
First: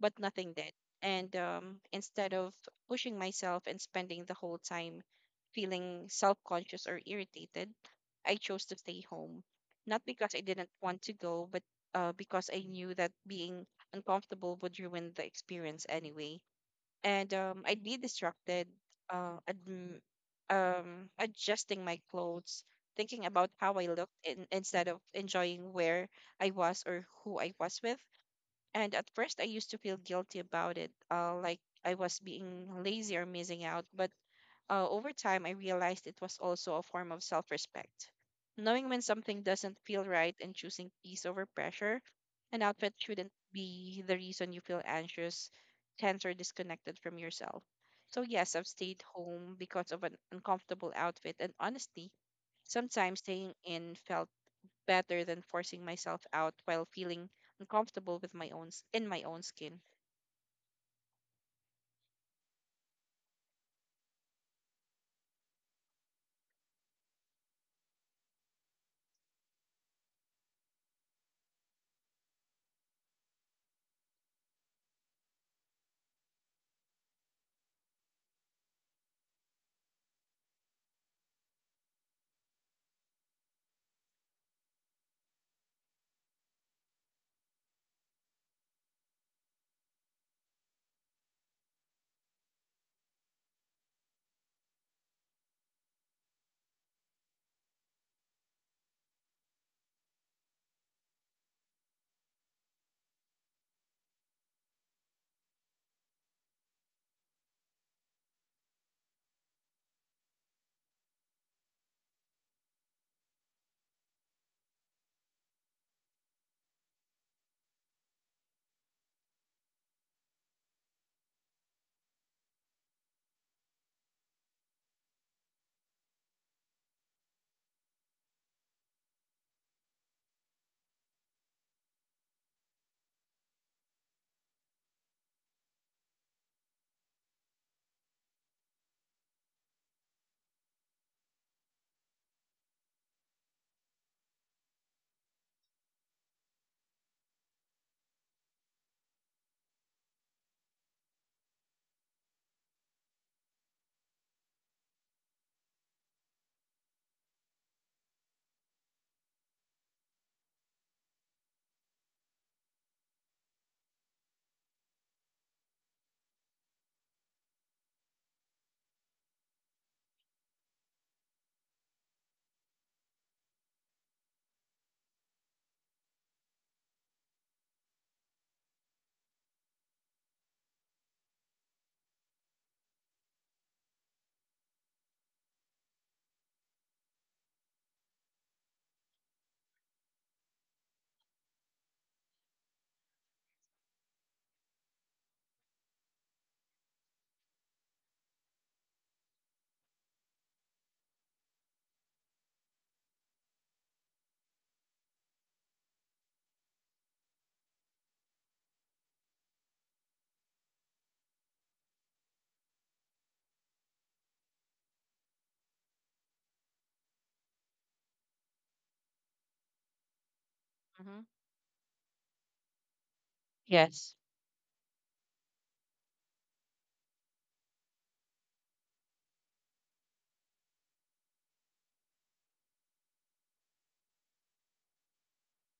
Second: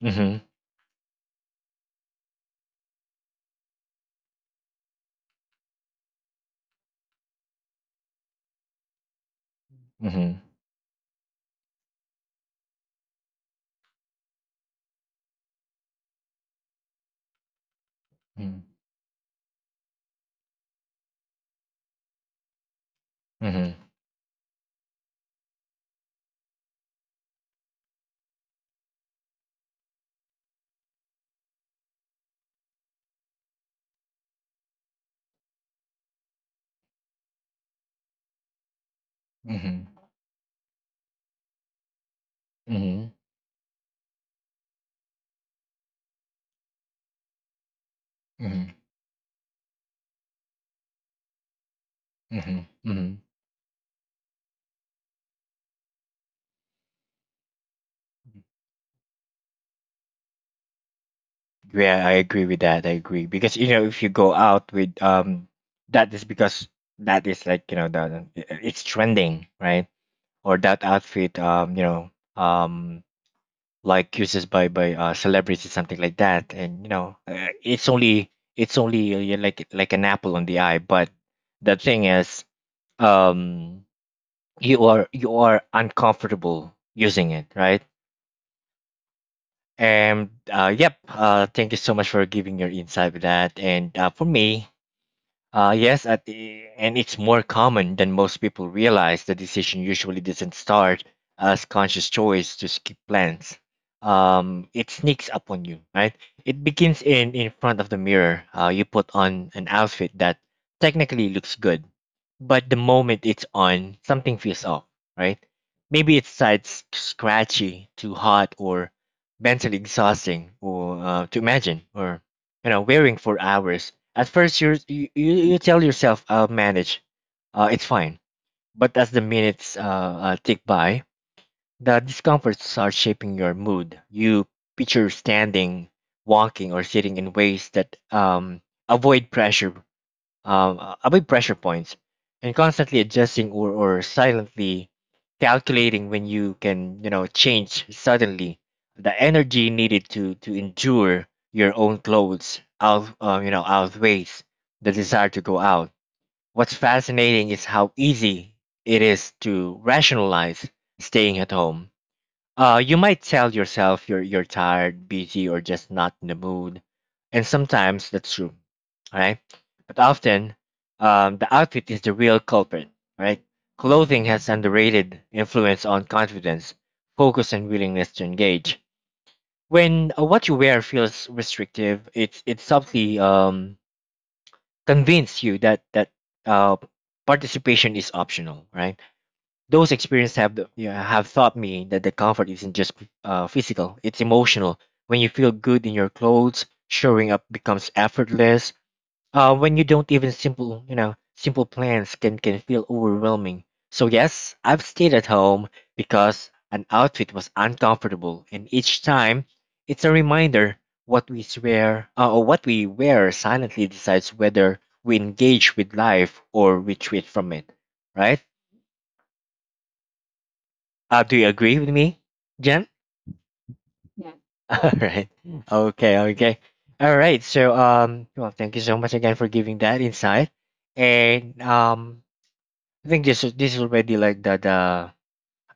but Mhm. nothing did. And instead of pushing myself and spending the whole time feeling self conscious or irritated, I chose to stay home. Not because I Mhm. didn't want to go, but because I knew that being uncomfortable would ruin the experience anyway, and I'd be Mhm. distracted, uh, adm- adjusting my clothes, thinking about how Mhm. I looked instead of enjoying where I was or who I was with. And at first, I used to feel guilty about it, like I was being lazy or missing out. But over time, I realized it was also a form of self respect. Knowing when something doesn't Mhm. feel right and choosing peace over pressure, an outfit Mhm. shouldn't be the reason you feel anxious, tense, or disconnected from yourself. So, yes, I've Mhm. stayed home because of an uncomfortable outfit, and honestly, Mhm. sometimes Mhm. staying in felt better than forcing myself out while feeling uncomfortable with my in my own skin. Yeah, I agree with that. I agree, because you know, if you go out with that is because that is, like, you know, it's trending, right? Or that outfit, um like, uses by celebrities, something like that, and you know, it's only yeah, like an apple on the eye. But the thing is, um you are, you are uncomfortable using it, right? And yep, thank you so much for giving your insight with that. And for me, yes, at the, and it's more common than most people realize. The decision usually doesn't start as conscious choice to skip plans. It sneaks up on you, right? It begins in front of the mirror. You put on an outfit that technically looks good, but the moment it's on, something feels off, right? Maybe it's side scratchy, too hot, or mentally exhausting, or to imagine, or you know, wearing for hours. At first, you tell yourself, "I'll manage, it's fine." But as the minutes tick by, the discomforts are shaping your mood. You picture standing, walking, or sitting in ways that avoid pressure, above pressure points, and constantly adjusting or silently calculating when you can, you know, change. Suddenly the energy needed to endure your own clothes out, you know, outweighs the desire to go out. What's fascinating is how easy it is to rationalize staying at home. Uh, you might tell yourself you're tired, busy, or just not in the mood, and sometimes that's true, all right? But often, the outfit is the real culprit, all right? Clothing has underrated influence on confidence, focus, and willingness to engage. When what you wear feels restrictive, it subtly convinces you that uh participation is optional, right? Those experiences have the- yeah, have taught me that the comfort isn't just physical; it's emotional. When you feel good in your clothes, showing up becomes effortless. When you don't, even simple, you know, simple plans can feel overwhelming. So yes, I've stayed at home because an outfit was uncomfortable, and each time, it's a reminder what we swear, or what we wear, silently decides whether we engage with life or retreat from it. Right? Hmm. Do you agree with me, Jen? Yes. All right. Mm. Okay. Okay. All right. So, well, thank you so much again for giving that insight. And I think this is already like the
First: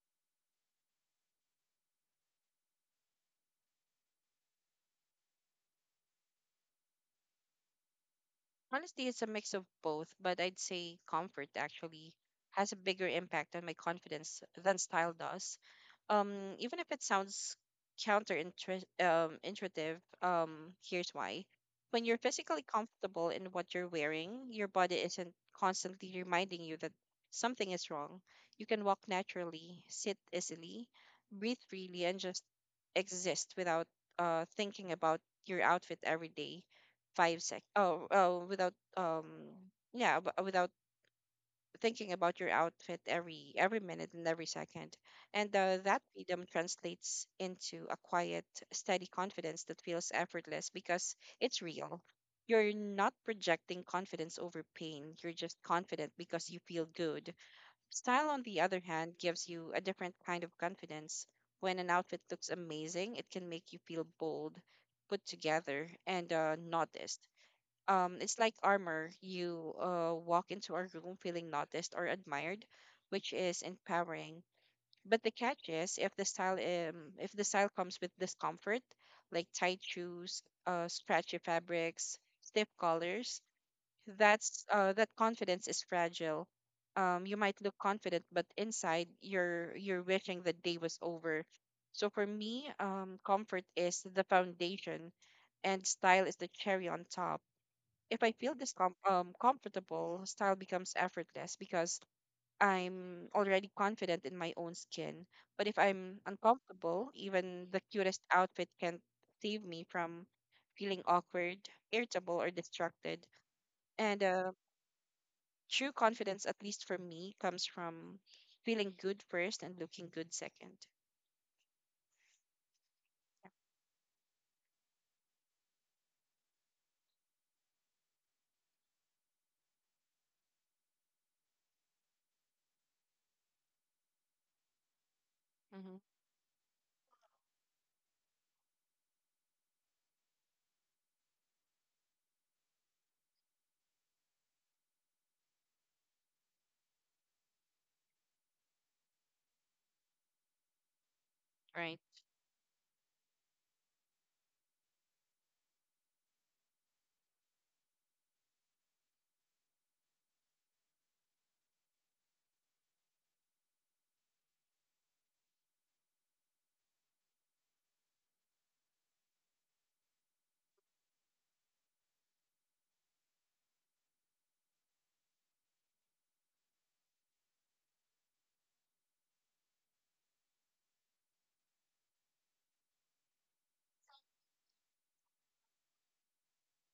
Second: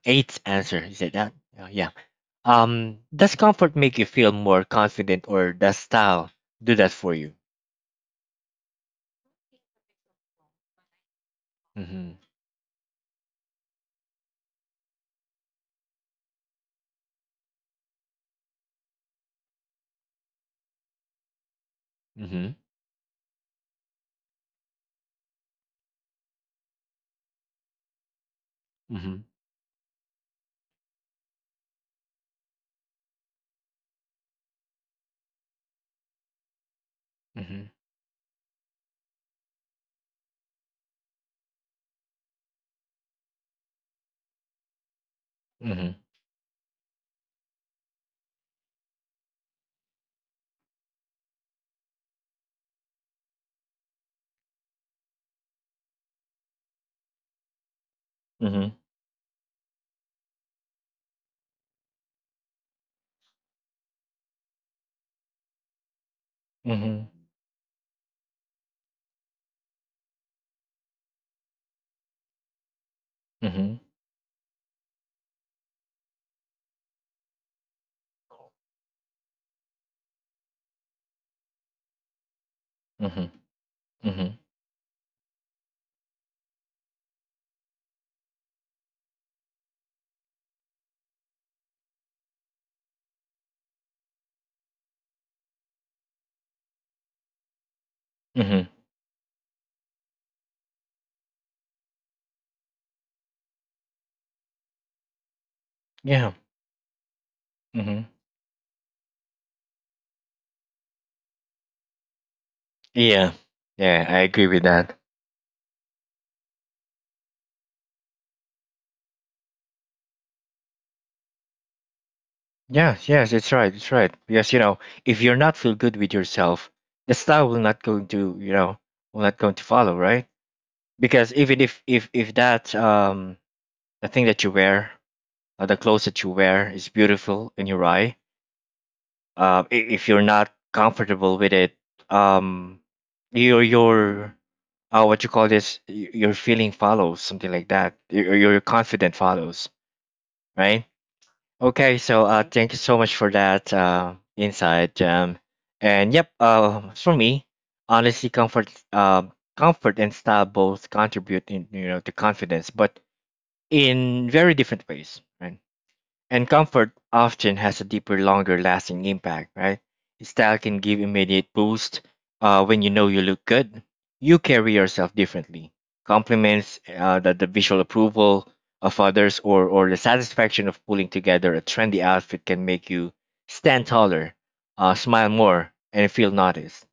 eighth answer. Is it that? Yeah. Does comfort make you feel more confident, or does style do that for you? Honestly, it's a mix of both, but I'd say comfort actually Mm-hmm. has a bigger impact on my confidence than style does. Um, even if it sounds intuitive, here's why. When you're Mm-hmm. physically comfortable in what you're wearing, your body isn't constantly reminding you that something is wrong. You can walk Mm-hmm. naturally, sit easily, breathe freely, and just exist without thinking about your outfit every day five sec Mm-hmm. oh oh without yeah ab- without thinking about your outfit every minute and every second, and Mm-hmm. that freedom translates into a quiet steady confidence that feels effortless because it's real. You're not projecting confidence over pain, you're just confident because you feel good. Style on the Mm-hmm. other hand gives you a different kind of confidence. When an outfit looks amazing, it can make you feel bold, put together, and Mm-hmm. noticed. It's like armor. You walk into a room feeling noticed or admired, which is Mm-hmm. empowering. But the catch is, if the style comes with discomfort, like tight shoes, scratchy fabrics, stiff Mm-hmm. collars, Mm-hmm. that's that confidence is fragile. You might look confident, but inside you're wishing the day was over. So for me, comfort is the foundation and style is the cherry on top. If I feel Mm-hmm. Comfortable, style becomes effortless because I'm already confident in my own skin. But if I'm Yeah. uncomfortable, even the Mm-hmm. cutest outfit can't save me from feeling awkward, irritable, or distracted. Yeah. Yeah, I And agree with that. true confidence, at least for me, comes from feeling good first and looking good second. Yeah, yes, it's right, it's right. Because if you're not feel good with yourself, the style will not going to follow, right? Because even if that the thing that you wear, the Mm-hmm. clothes that you wear is beautiful in your eye, if you're not comfortable with it, um, your what you call this, your feeling follows, something like that. Your confident follows, right? Okay, Right, so thank you so much for that insight. And yep, for me, honestly, comfort and style both contribute in to confidence, but in very different ways, right? And comfort often has a deeper, longer lasting impact, right? Style can give immediate boost when you know you look good. You carry yourself differently. Compliments, the visual approval of others, or the satisfaction of pulling together a trendy outfit can make you stand taller, smile more, and feel noticed.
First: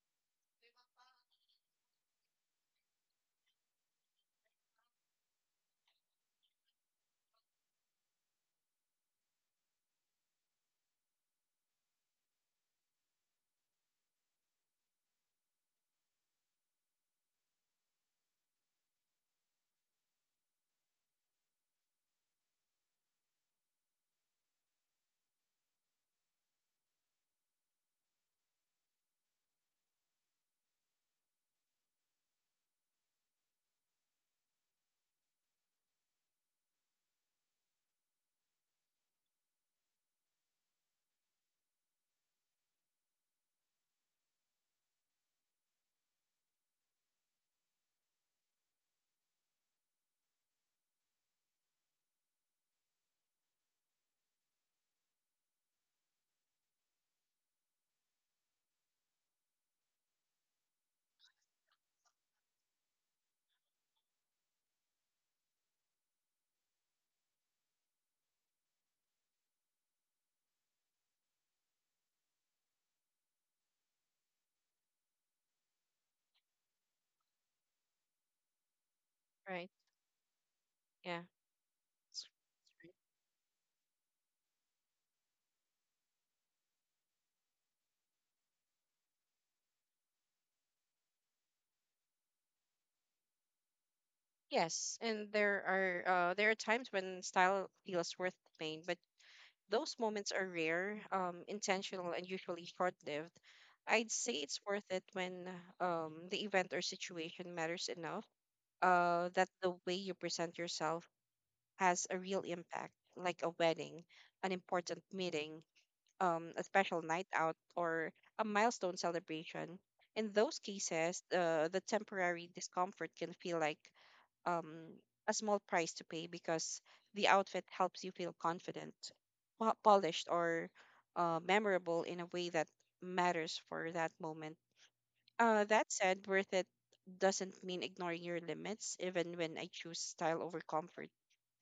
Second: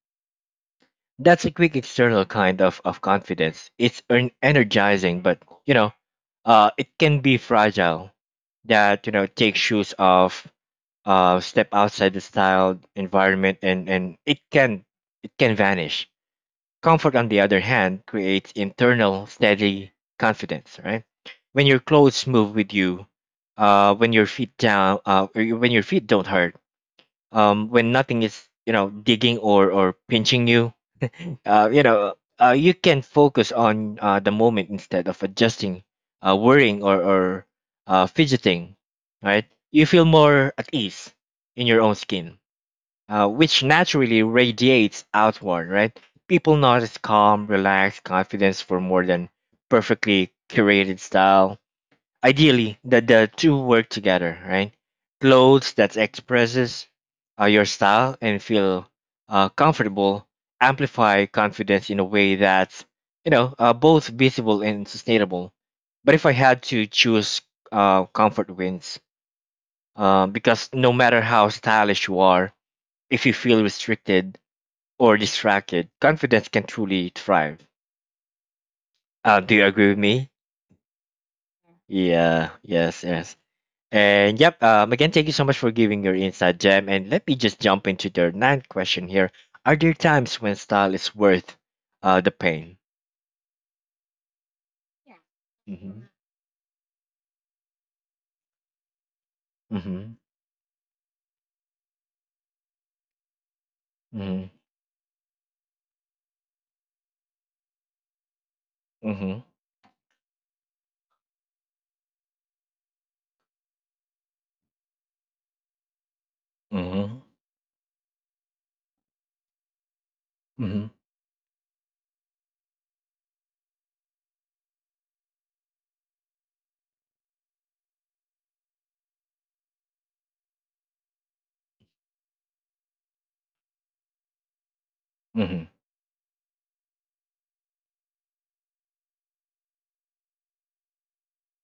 That's a quick external kind of confidence. It's energizing, but you know, it can be fragile. That, take shoes off, step outside the style environment, and it can vanish. Comfort, on the other hand, creates internal steady confidence. Right, when your clothes move with you, when your feet down, or when your feet don't hurt, when nothing is digging or pinching you. uh, you know you can focus on the moment instead of adjusting, worrying or fidgeting, right. You feel more at ease in your own skin, which naturally radiates outward, right. People notice calm, relaxed confidence for more than perfectly curated style. Ideally, that the two work together, right. Clothes that expresses your style and feel comfortable amplify confidence in a way that's both visible and sustainable. But if I had to choose, comfort wins, because no matter how stylish you are, if you feel restricted or distracted, confidence can truly thrive. Do you right. agree with me? Yeah. It's- Yeah, right. yes, yes. And yep, again, thank you so much for giving your insight, Jam. And let me just jump into the ninth question here. Are there times when style is worth the pain? Yes, and there Mm-hmm. are uh there are times when style feels worth the pain, but those Mm-hmm. moments are rare, intentional, and usually short-lived. I'd say Mm-hmm. it's worth it when the event or situation matters enough, Mm-hmm. that the way you present yourself has a real impact, like a wedding, an important meeting, a special Mm-hmm. night out, or a milestone celebration. In those Mm-hmm. cases, the temporary discomfort can feel like um, a small price to pay because the outfit helps you feel confident, polished, or memorable in a way that matters for that moment. Mm-hmm. That said, worth it doesn't mean ignoring your limits, even when I choose style over comfort.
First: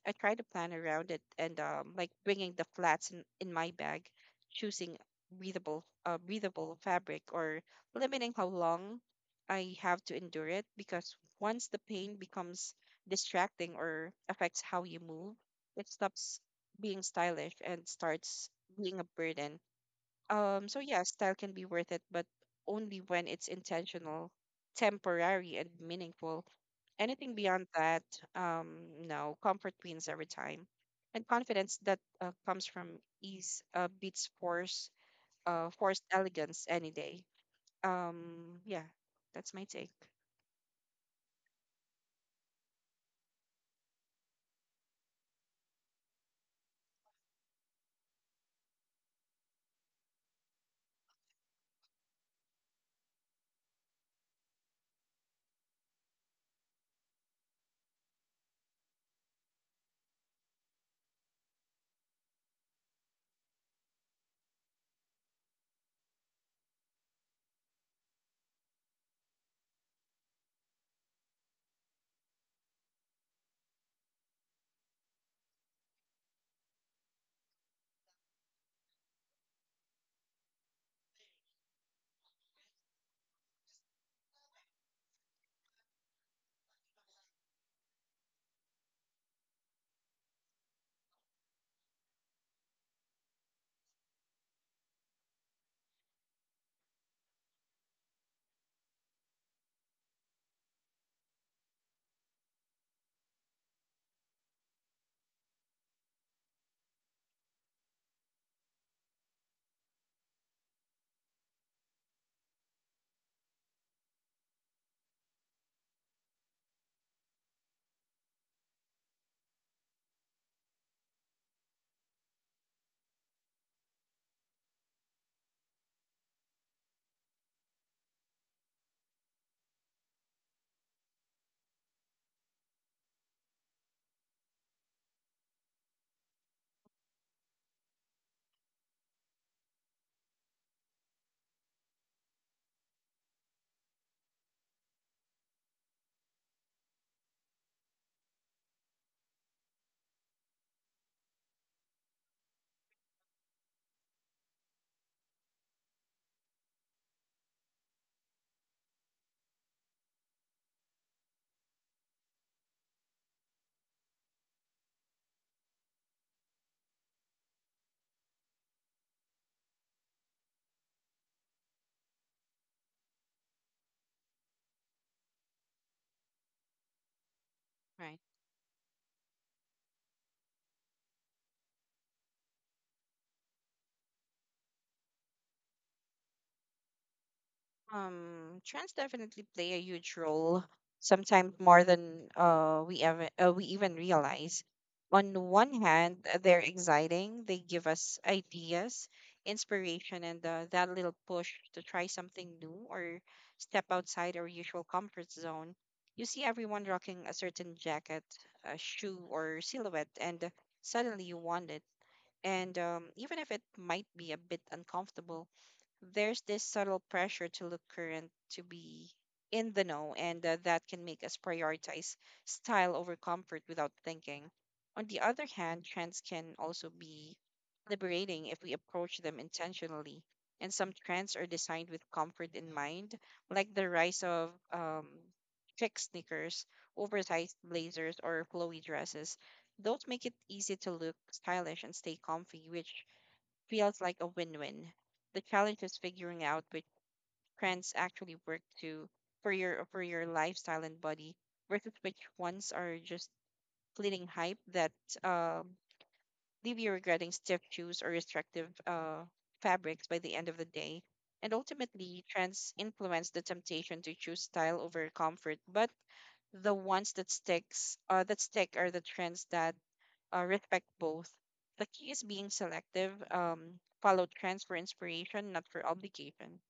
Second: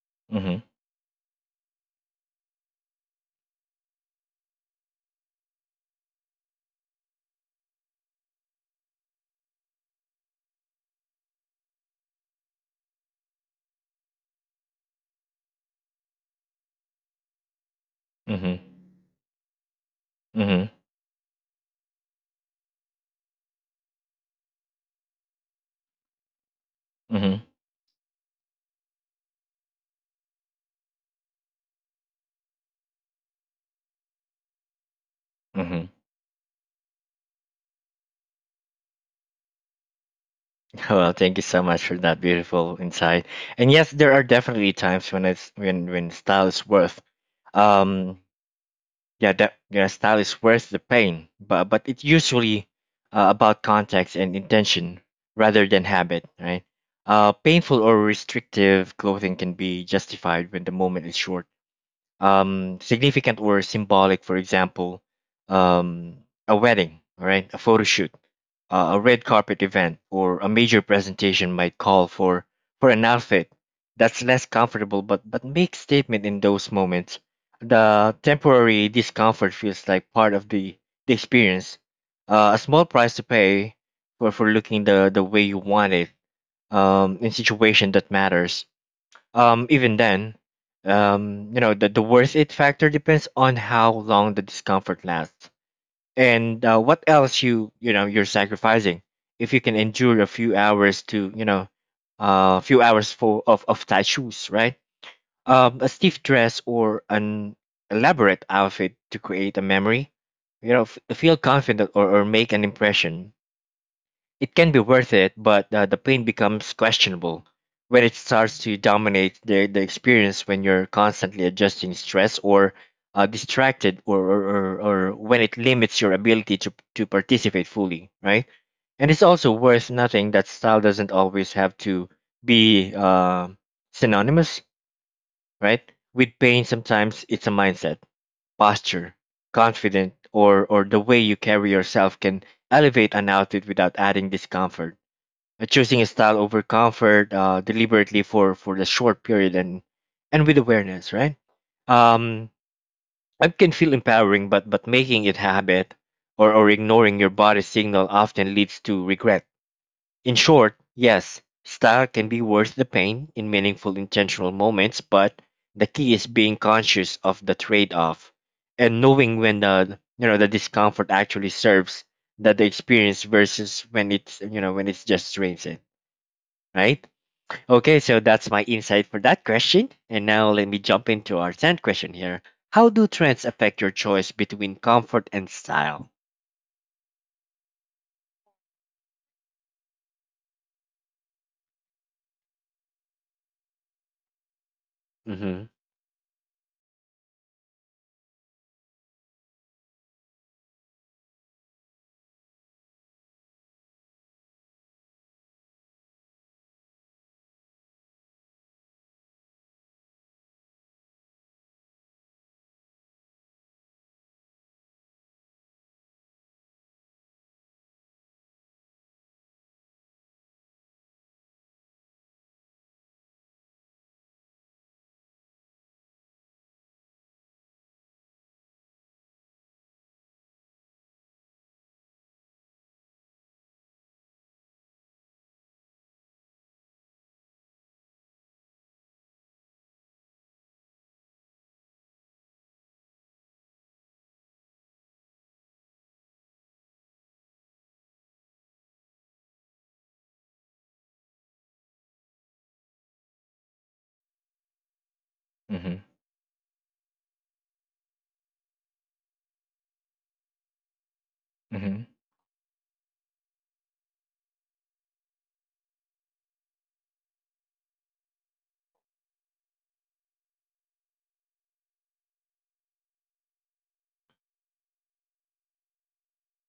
I try to Mm-hmm. plan around it, and like bringing the flats in my bag, choosing breathable fabric, or limiting how long I have to endure it, because once the pain becomes distracting or affects how you move, it stops being stylish and starts Mm-hmm. being a burden. Mm-hmm. So yeah, style can be worth it, but only when it's intentional, temporary, and meaningful. Anything beyond that, no, comfort wins every time. And confidence that comes from ease beats Mm-hmm. forced elegance any day. Yeah, that's my take. Well, thank you so much for that beautiful insight. And yes, there are definitely times when it's when style is worth, um the pain, but it's usually about context and intention rather than habit, right. Painful or restrictive clothing can be justified when the moment is short, significant or symbolic. For example, um, a wedding, all right, a photo shoot, a red carpet event, or a major presentation might call for an outfit that's less comfortable, but makes statement in those moments. The temporary discomfort feels like part of the experience, a small price to pay for looking the way you want it, in situation that matters. Even then, the worth it factor depends on how long the discomfort lasts, and what else you're sacrificing. If you can endure a few hours to, a few hours for of tight shoes, right? A stiff dress or an elaborate outfit to create a memory, feel confident, or make an impression, it can be worth it, but the pain becomes questionable when it starts to dominate the experience, when you're constantly adjusting stress or distracted, or when it limits your ability to participate fully, right? And it's also worth noting that style doesn't always have to be synonymous, right? With pain, sometimes it's a mindset, posture, confident, or the way you carry yourself can elevate an outfit without adding discomfort. Choosing a style over comfort, deliberately for the short period, and with awareness, right. um it can feel empowering, but making it habit, or ignoring your body signal often leads to regret. In short, yes, style can be worth the pain in meaningful, intentional moments, but the key is being conscious of the trade-off, and knowing when the you know the discomfort actually serves that the experience versus when it's just drains it, right. Okay, so Right. that's my insight for that question. And now let me jump into our 10th question here. How do trends affect your choice between comfort and style? Trends definitely play a huge role, sometimes more than we even realize. On Hmm. one hand, they're exciting. They give us ideas, inspiration, and that little push to try something new or step outside our usual comfort zone. You see everyone rocking a certain jacket, a shoe, or silhouette, and suddenly you want it. And even if it might be a bit uncomfortable, there's this subtle pressure to look current, to be in the know, and that can make us prioritize style over comfort without thinking. On the other hand, trends can also be liberating if we approach them intentionally. And some trends are designed with comfort in mind, like the rise of chic sneakers, oversized blazers, or flowy dresses. Those make it easy to look stylish and stay comfy, which feels like a win-win. The challenge is figuring out which trends actually work to for your lifestyle and body versus which ones are just fleeting hype that um, Mm-hmm. leave you regretting stiff shoes or restrictive fabrics by the end of the day. And Mm-hmm. ultimately, trends influence the temptation to choose style over comfort, but the ones that stick are the trends that respect both. The key is being selective. Follow trends for inspiration, not for obligation.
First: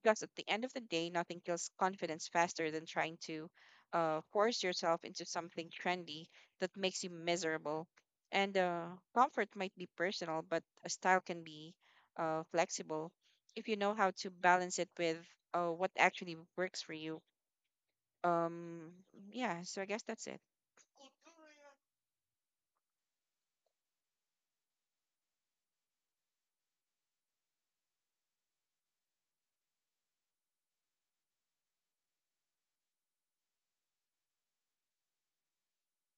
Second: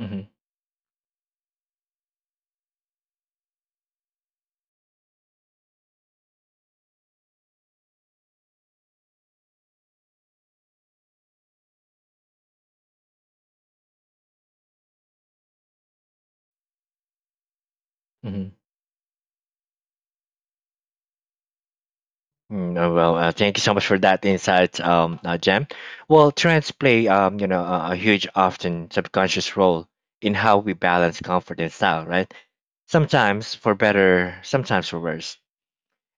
Mm-hmm. at the end of the day, nothing kills confidence faster than trying to force yourself into something trendy that makes you miserable. And comfort might be personal, but a style can be flexible if you know how to balance it with what actually works for you. Mm-hmm. Um, yeah, so I guess that's it. Well, thank you so much for that insight, Jem. Well, trends play, a huge, often subconscious role in how we balance comfort and style, right? Sometimes for better, sometimes for worse.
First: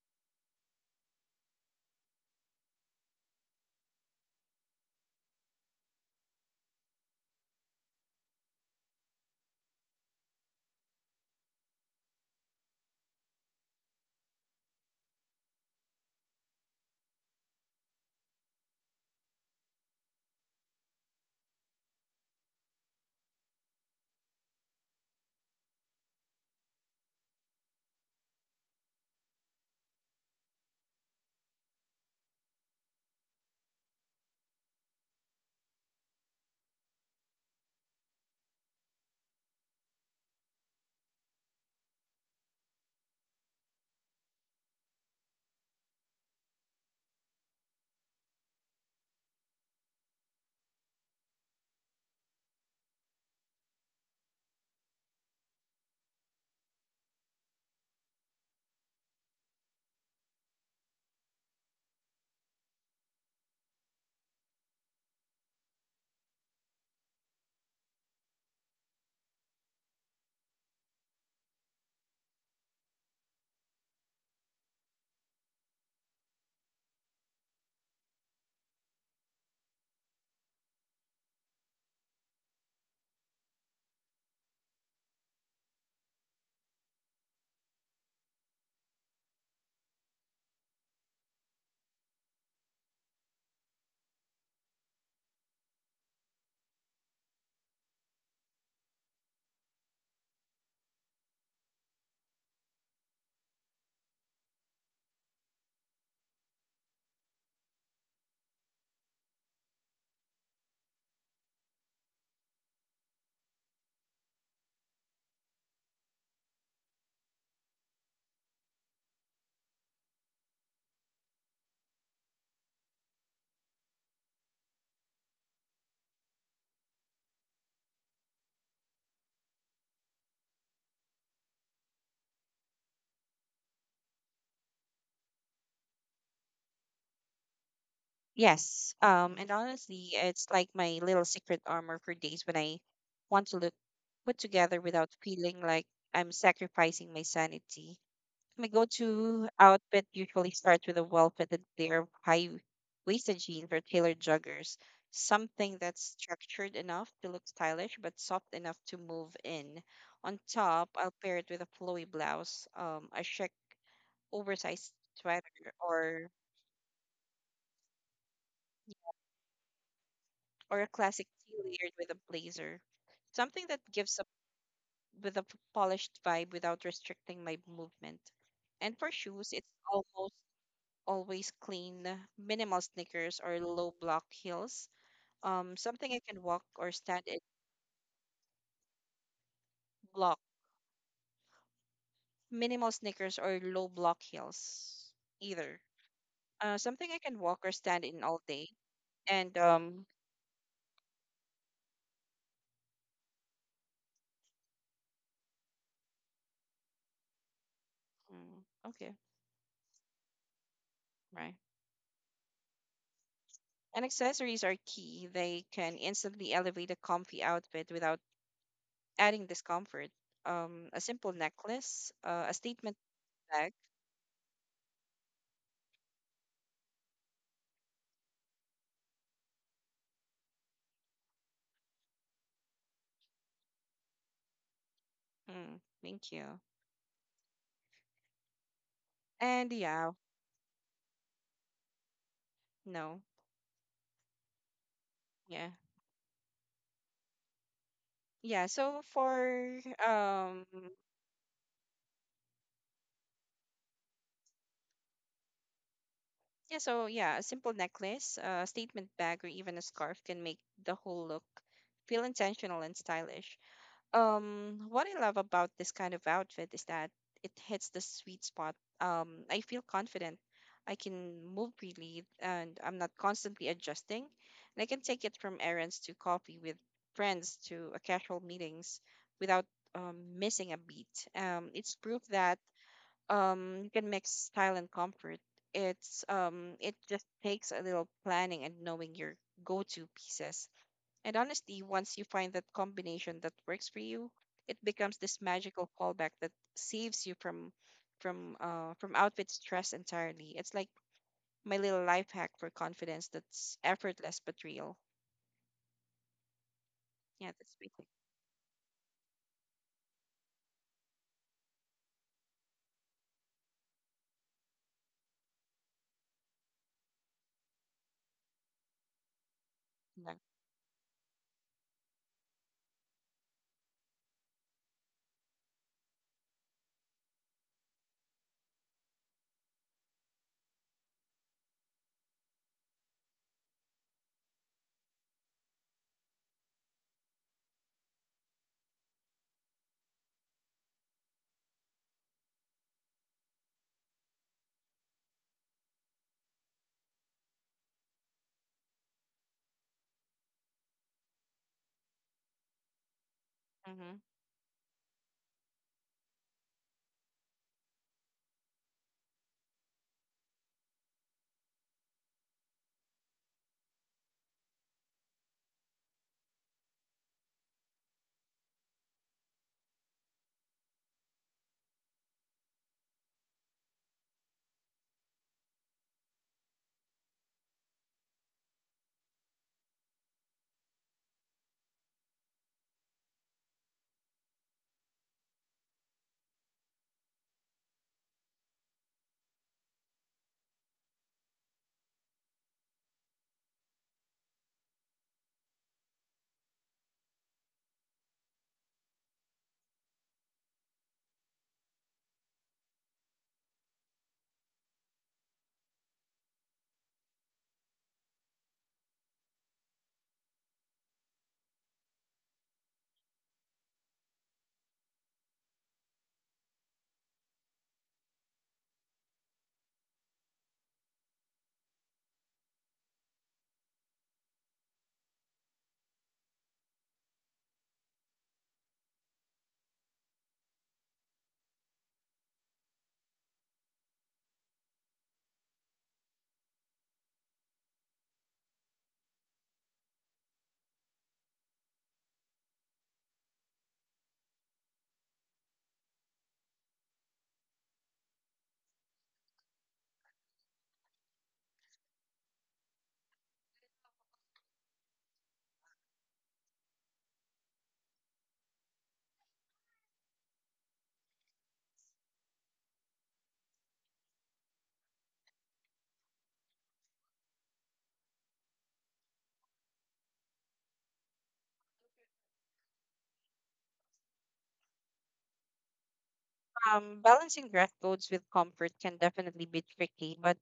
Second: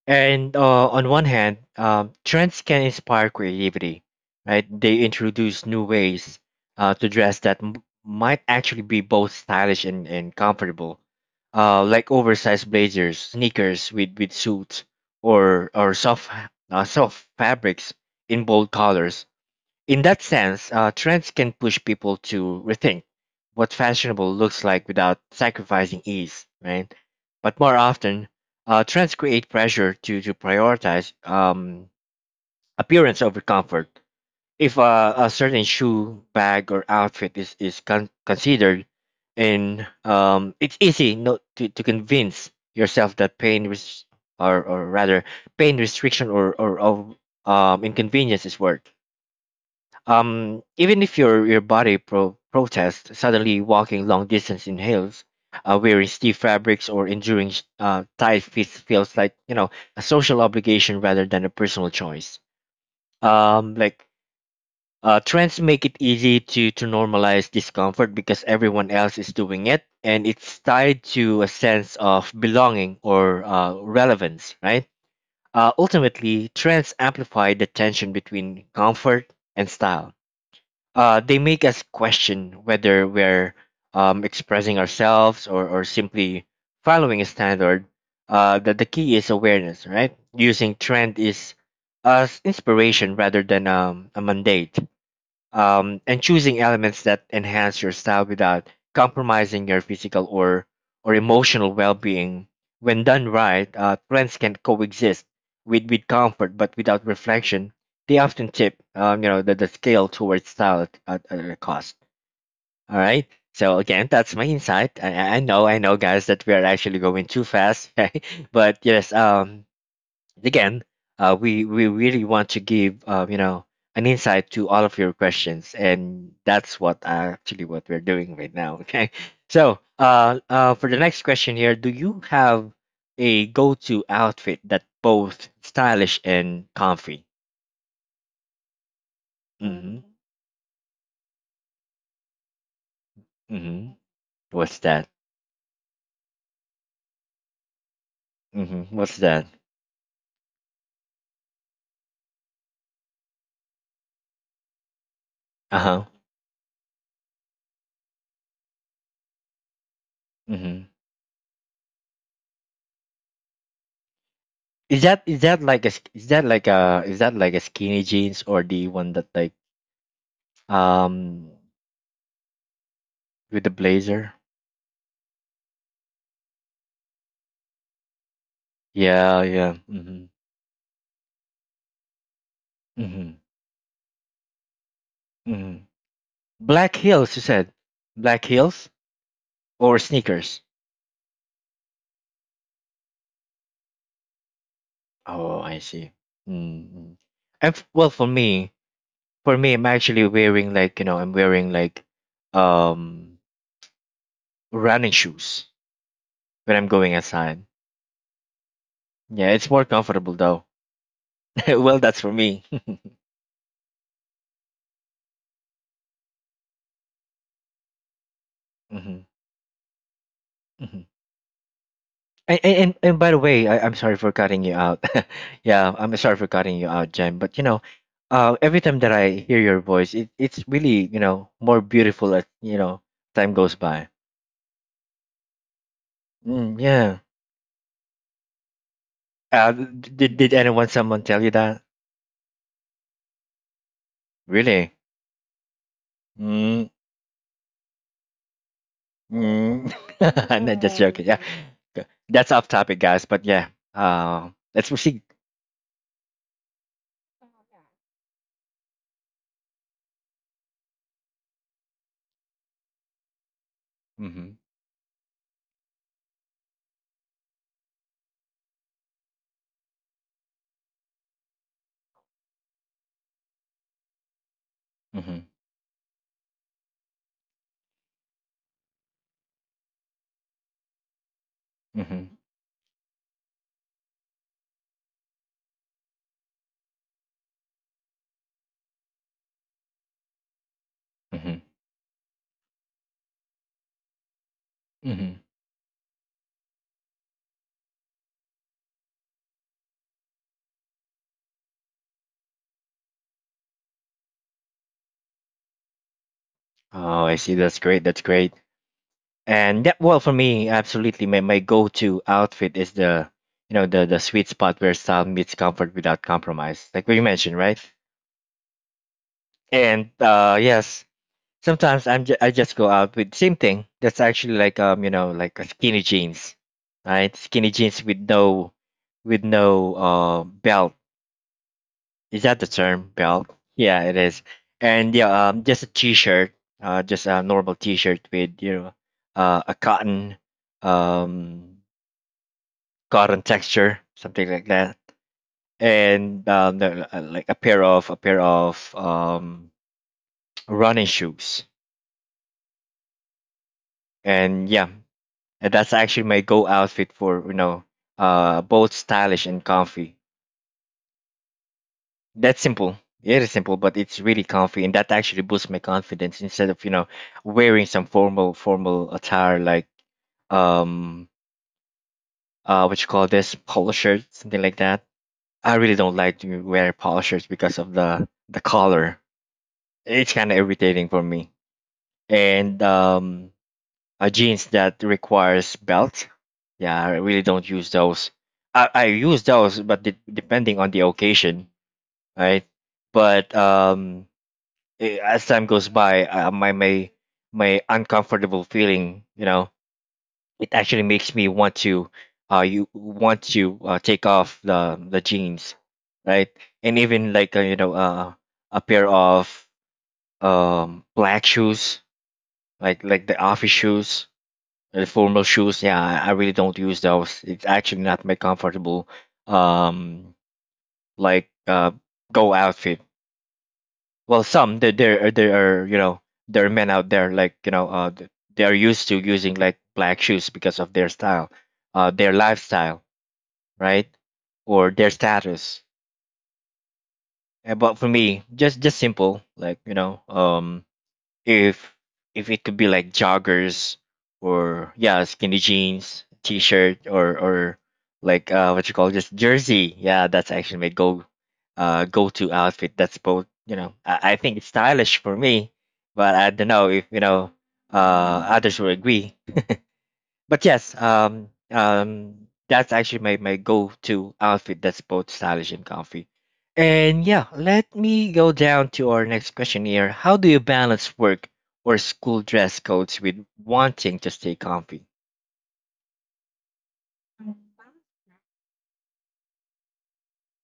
And on one hand, trends can inspire creativity, right? They introduce new ways to dress that might actually be both stylish and comfortable, like oversized blazers, sneakers with suits, or soft fabrics in bold colors. In that sense, trends can push people to rethink what fashionable looks like without sacrificing ease, right? But more often, trends create pressure to prioritize appearance over comfort. If a certain shoe, bag, or outfit is considered, and it's easy not to convince yourself that pain, or rather, pain restriction, or inconvenience is worth. Even if your body protests, suddenly walking long distance in hills, wearing stiff fabrics or enduring tight fits feels like a social obligation rather than a personal choice. Like, trends make it easy to normalize discomfort because everyone else is doing it, and it's tied to a sense of belonging or relevance, right? Ultimately, trends amplify the tension between comfort and style. They make us question whether we're expressing ourselves, or simply following a standard. That the key is awareness, right? Using trend is as inspiration rather than a mandate, and choosing elements that enhance your style without compromising your physical or emotional well-being. When done right, trends can coexist with comfort, but without reflection, they often tip, the scale towards style at a cost. All right. So again, that's my insight. I know, guys, that we are actually going too fast, but yes, again, we really want to give an insight to all of your questions, and that's what actually what we're doing right now. Okay, so for the next question here, do you have a go-to outfit that both stylish and comfy? Yes. And Mm-hmm. honestly, it's like my little secret armor for days when I want to look Mm-hmm. put What's together that? without feeling like I'm sacrificing my sanity. My Mm-hmm. What's that? go-to outfit usually starts with a well-fitted pair of high-waisted jeans or tailored joggers, something Uh that's huh. structured enough to look stylish but soft enough to move in. On Mm-hmm. top, I'll pair it with a flowy blouse, a chic oversized Is that is sweater, that like a sk- is or that like a is that like a skinny jeans or the one that like or a classic um tea layered with a blazer. with Something the that gives up blazer? with a polished vibe without restricting my movement. And for Yeah, shoes, it's yeah. Hmm. almost always clean, minimal Hmm. sneakers or low block heels. Hmm. Something I can walk or Black stand heels, in. you said. Black heels or Block. sneakers? Minimal sneakers or low block heels, Oh, either. I see. Something Mm-hmm. I can walk or And stand well, in for all day. me, for And me, I'm wearing like um running shoes when I'm going outside. Okay, Yeah, it's more comfortable though. right. Well, that's for me. And accessories are key. They can instantly elevate a comfy outfit without Hmm. adding discomfort. A Hmm. simple necklace, a And, and, and statement and by the way, bag. I'm sorry for cutting you out. Yeah, I'm sorry for cutting you out, Jen. But every time that I hear your voice, it's really more beautiful as time goes by. Hmm. Thank you. Mm, yeah. Uh, And yeah, did anyone someone tell you that? no, Really? yeah, Mm, yeah. So for mm. I'm um, not just joking. Yeah. Mm. That's off topic, guys. But yeah, let's proceed. yeah, so yeah, a simple necklace, a statement bag, or even a scarf can make the whole look feel intentional and stylish. Mm-hmm, What I love about this kind of outfit is that it hits the sweet spot. I feel confident. I can move freely and I'm not constantly adjusting. And I can take it mm-hmm, from errands to coffee with friends to a casual meetings without missing a beat. It's proof mm-hmm, that you can mix style and comfort. It's it just takes a little planning and knowing your go-to pieces. And mm-hmm, honestly, once you find that combination that works for you, it becomes mm-hmm. this magical fallback that saves you from outfit stress entirely. It's like my little life hack for confidence that's effortless but real. Oh, I Yeah, see. that's That's my great. take. That's great. And yeah, well, for me, absolutely, my go-to outfit is the you know the sweet spot where style meets comfort without compromise, like we mentioned, right? And Yeah. Yes, sometimes I just go out with same thing. That's actually like like a skinny jeans, right? Skinny jeans with no belt. Is that the term belt? Yeah, it is. And yeah, just a t-shirt, just a normal t-shirt with a um cotton texture, something like that, and like a pair of running shoes. Mm-hmm. And yeah, and that's actually my go outfit for both stylish and comfy. That's simple. It is simple, but it's really comfy, and that actually boosts my confidence instead of wearing some formal attire like um what you call this polo shirt, something like that. I really don't like to wear polo shirts because of the color. It's kind of irritating for me. And jeans that requires belt, yeah, I really don't use those. I use those, but depending on the occasion, right? But as time goes by, my uncomfortable feeling, it actually makes me want to, you want to take off the jeans, right? And even like a pair of black shoes, like the office shoes, the formal shoes. Yeah, I really don't use those. It's actually not my comfortable um like go outfit. Well, some there there are you know there are men out there like they are used to using like black shoes because of their style, their lifestyle, right, or their status. But for me, just simple like if it could be like joggers or yeah skinny jeans, t-shirt, or like what you call this, jersey. Yeah, that's actually my go go-to outfit that's both, I think it's stylish for me, but I don't know if uh others will agree. But yes, that's actually my go-to outfit that's both stylish and comfy. And yeah, let me go down to our next question here. How do you balance work or school dress codes with wanting to stay comfy? Balancing dress codes with comfort can definitely be tricky, but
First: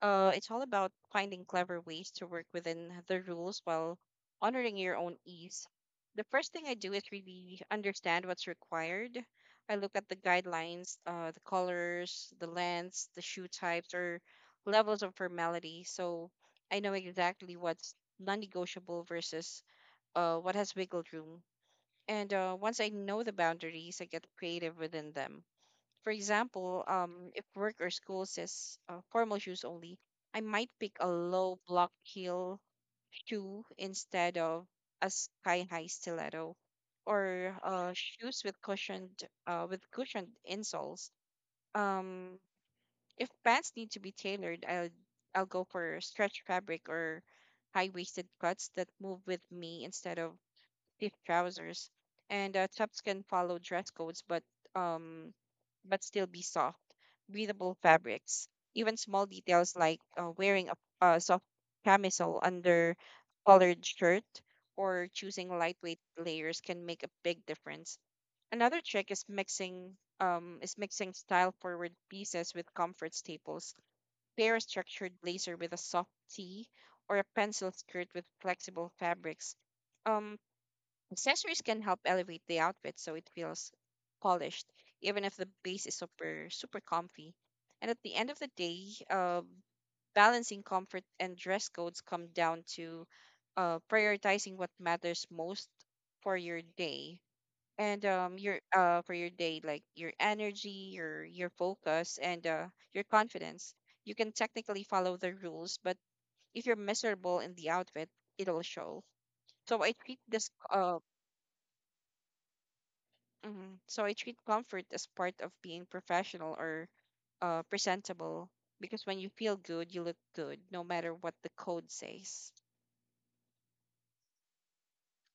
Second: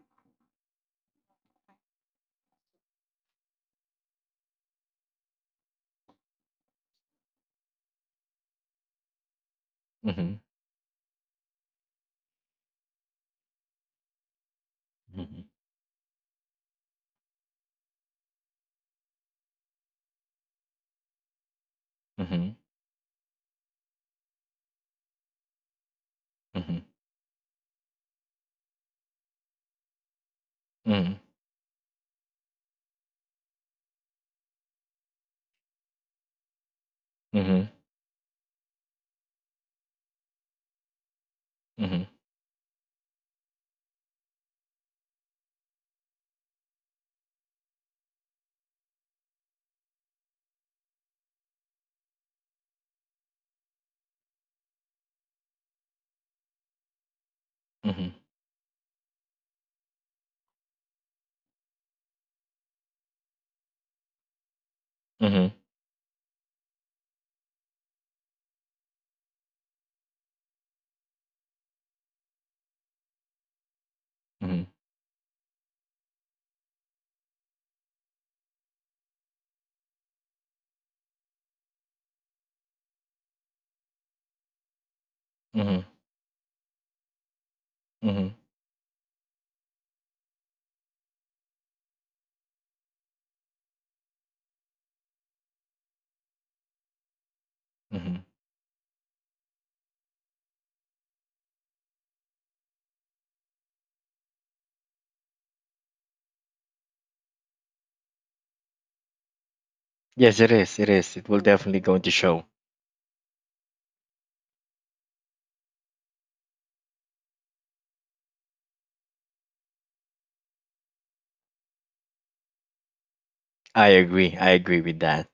it's all about finding clever ways to work within the rules while honoring your own ease. The first thing I do is really understand what's required. I look at the Mm-hmm. guidelines, the colors, the lengths, the shoe types, or levels of Mm-hmm. formality, so I know exactly what's non-negotiable versus what has wiggle room. And Mm-hmm. Once I know the boundaries, I get creative within them. For Mm-hmm. example, if work or school says formal shoes only, I might pick a Mm-hmm. low block heel shoe instead of a sky high stiletto, or Mm-hmm. Shoes with cushioned insoles. Um, if pants need to be tailored, I'll go for stretch fabric or high waisted cuts that move with me instead of stiff trousers, and tops can follow dress codes, um, but still be soft, breathable Mm-hmm. fabrics. Even small details like wearing a soft camisole under collared shirt, or Mm-hmm. choosing Mm-hmm. lightweight layers can make a big difference. Another trick is mixing style forward pieces with comfort staples. Pair a structured blazer with a soft tee or a pencil skirt with flexible fabrics. Um, Accessories can help elevate the outfit so it feels polished, even if the Mm-hmm. base is super, super comfy. And at the end Mm-hmm. of the day, balancing comfort and dress codes come down to prioritizing what matters most for your day Mm-hmm. For your day, like your energy, your focus, and your confidence. You can technically follow the rules, but if you're miserable in the outfit, it'll show. So I treat Yes, it is. It is. It will definitely going to show. Comfort as part of being professional or presentable, because when you feel good, you look good, no matter what the code says. I agree. I agree with that.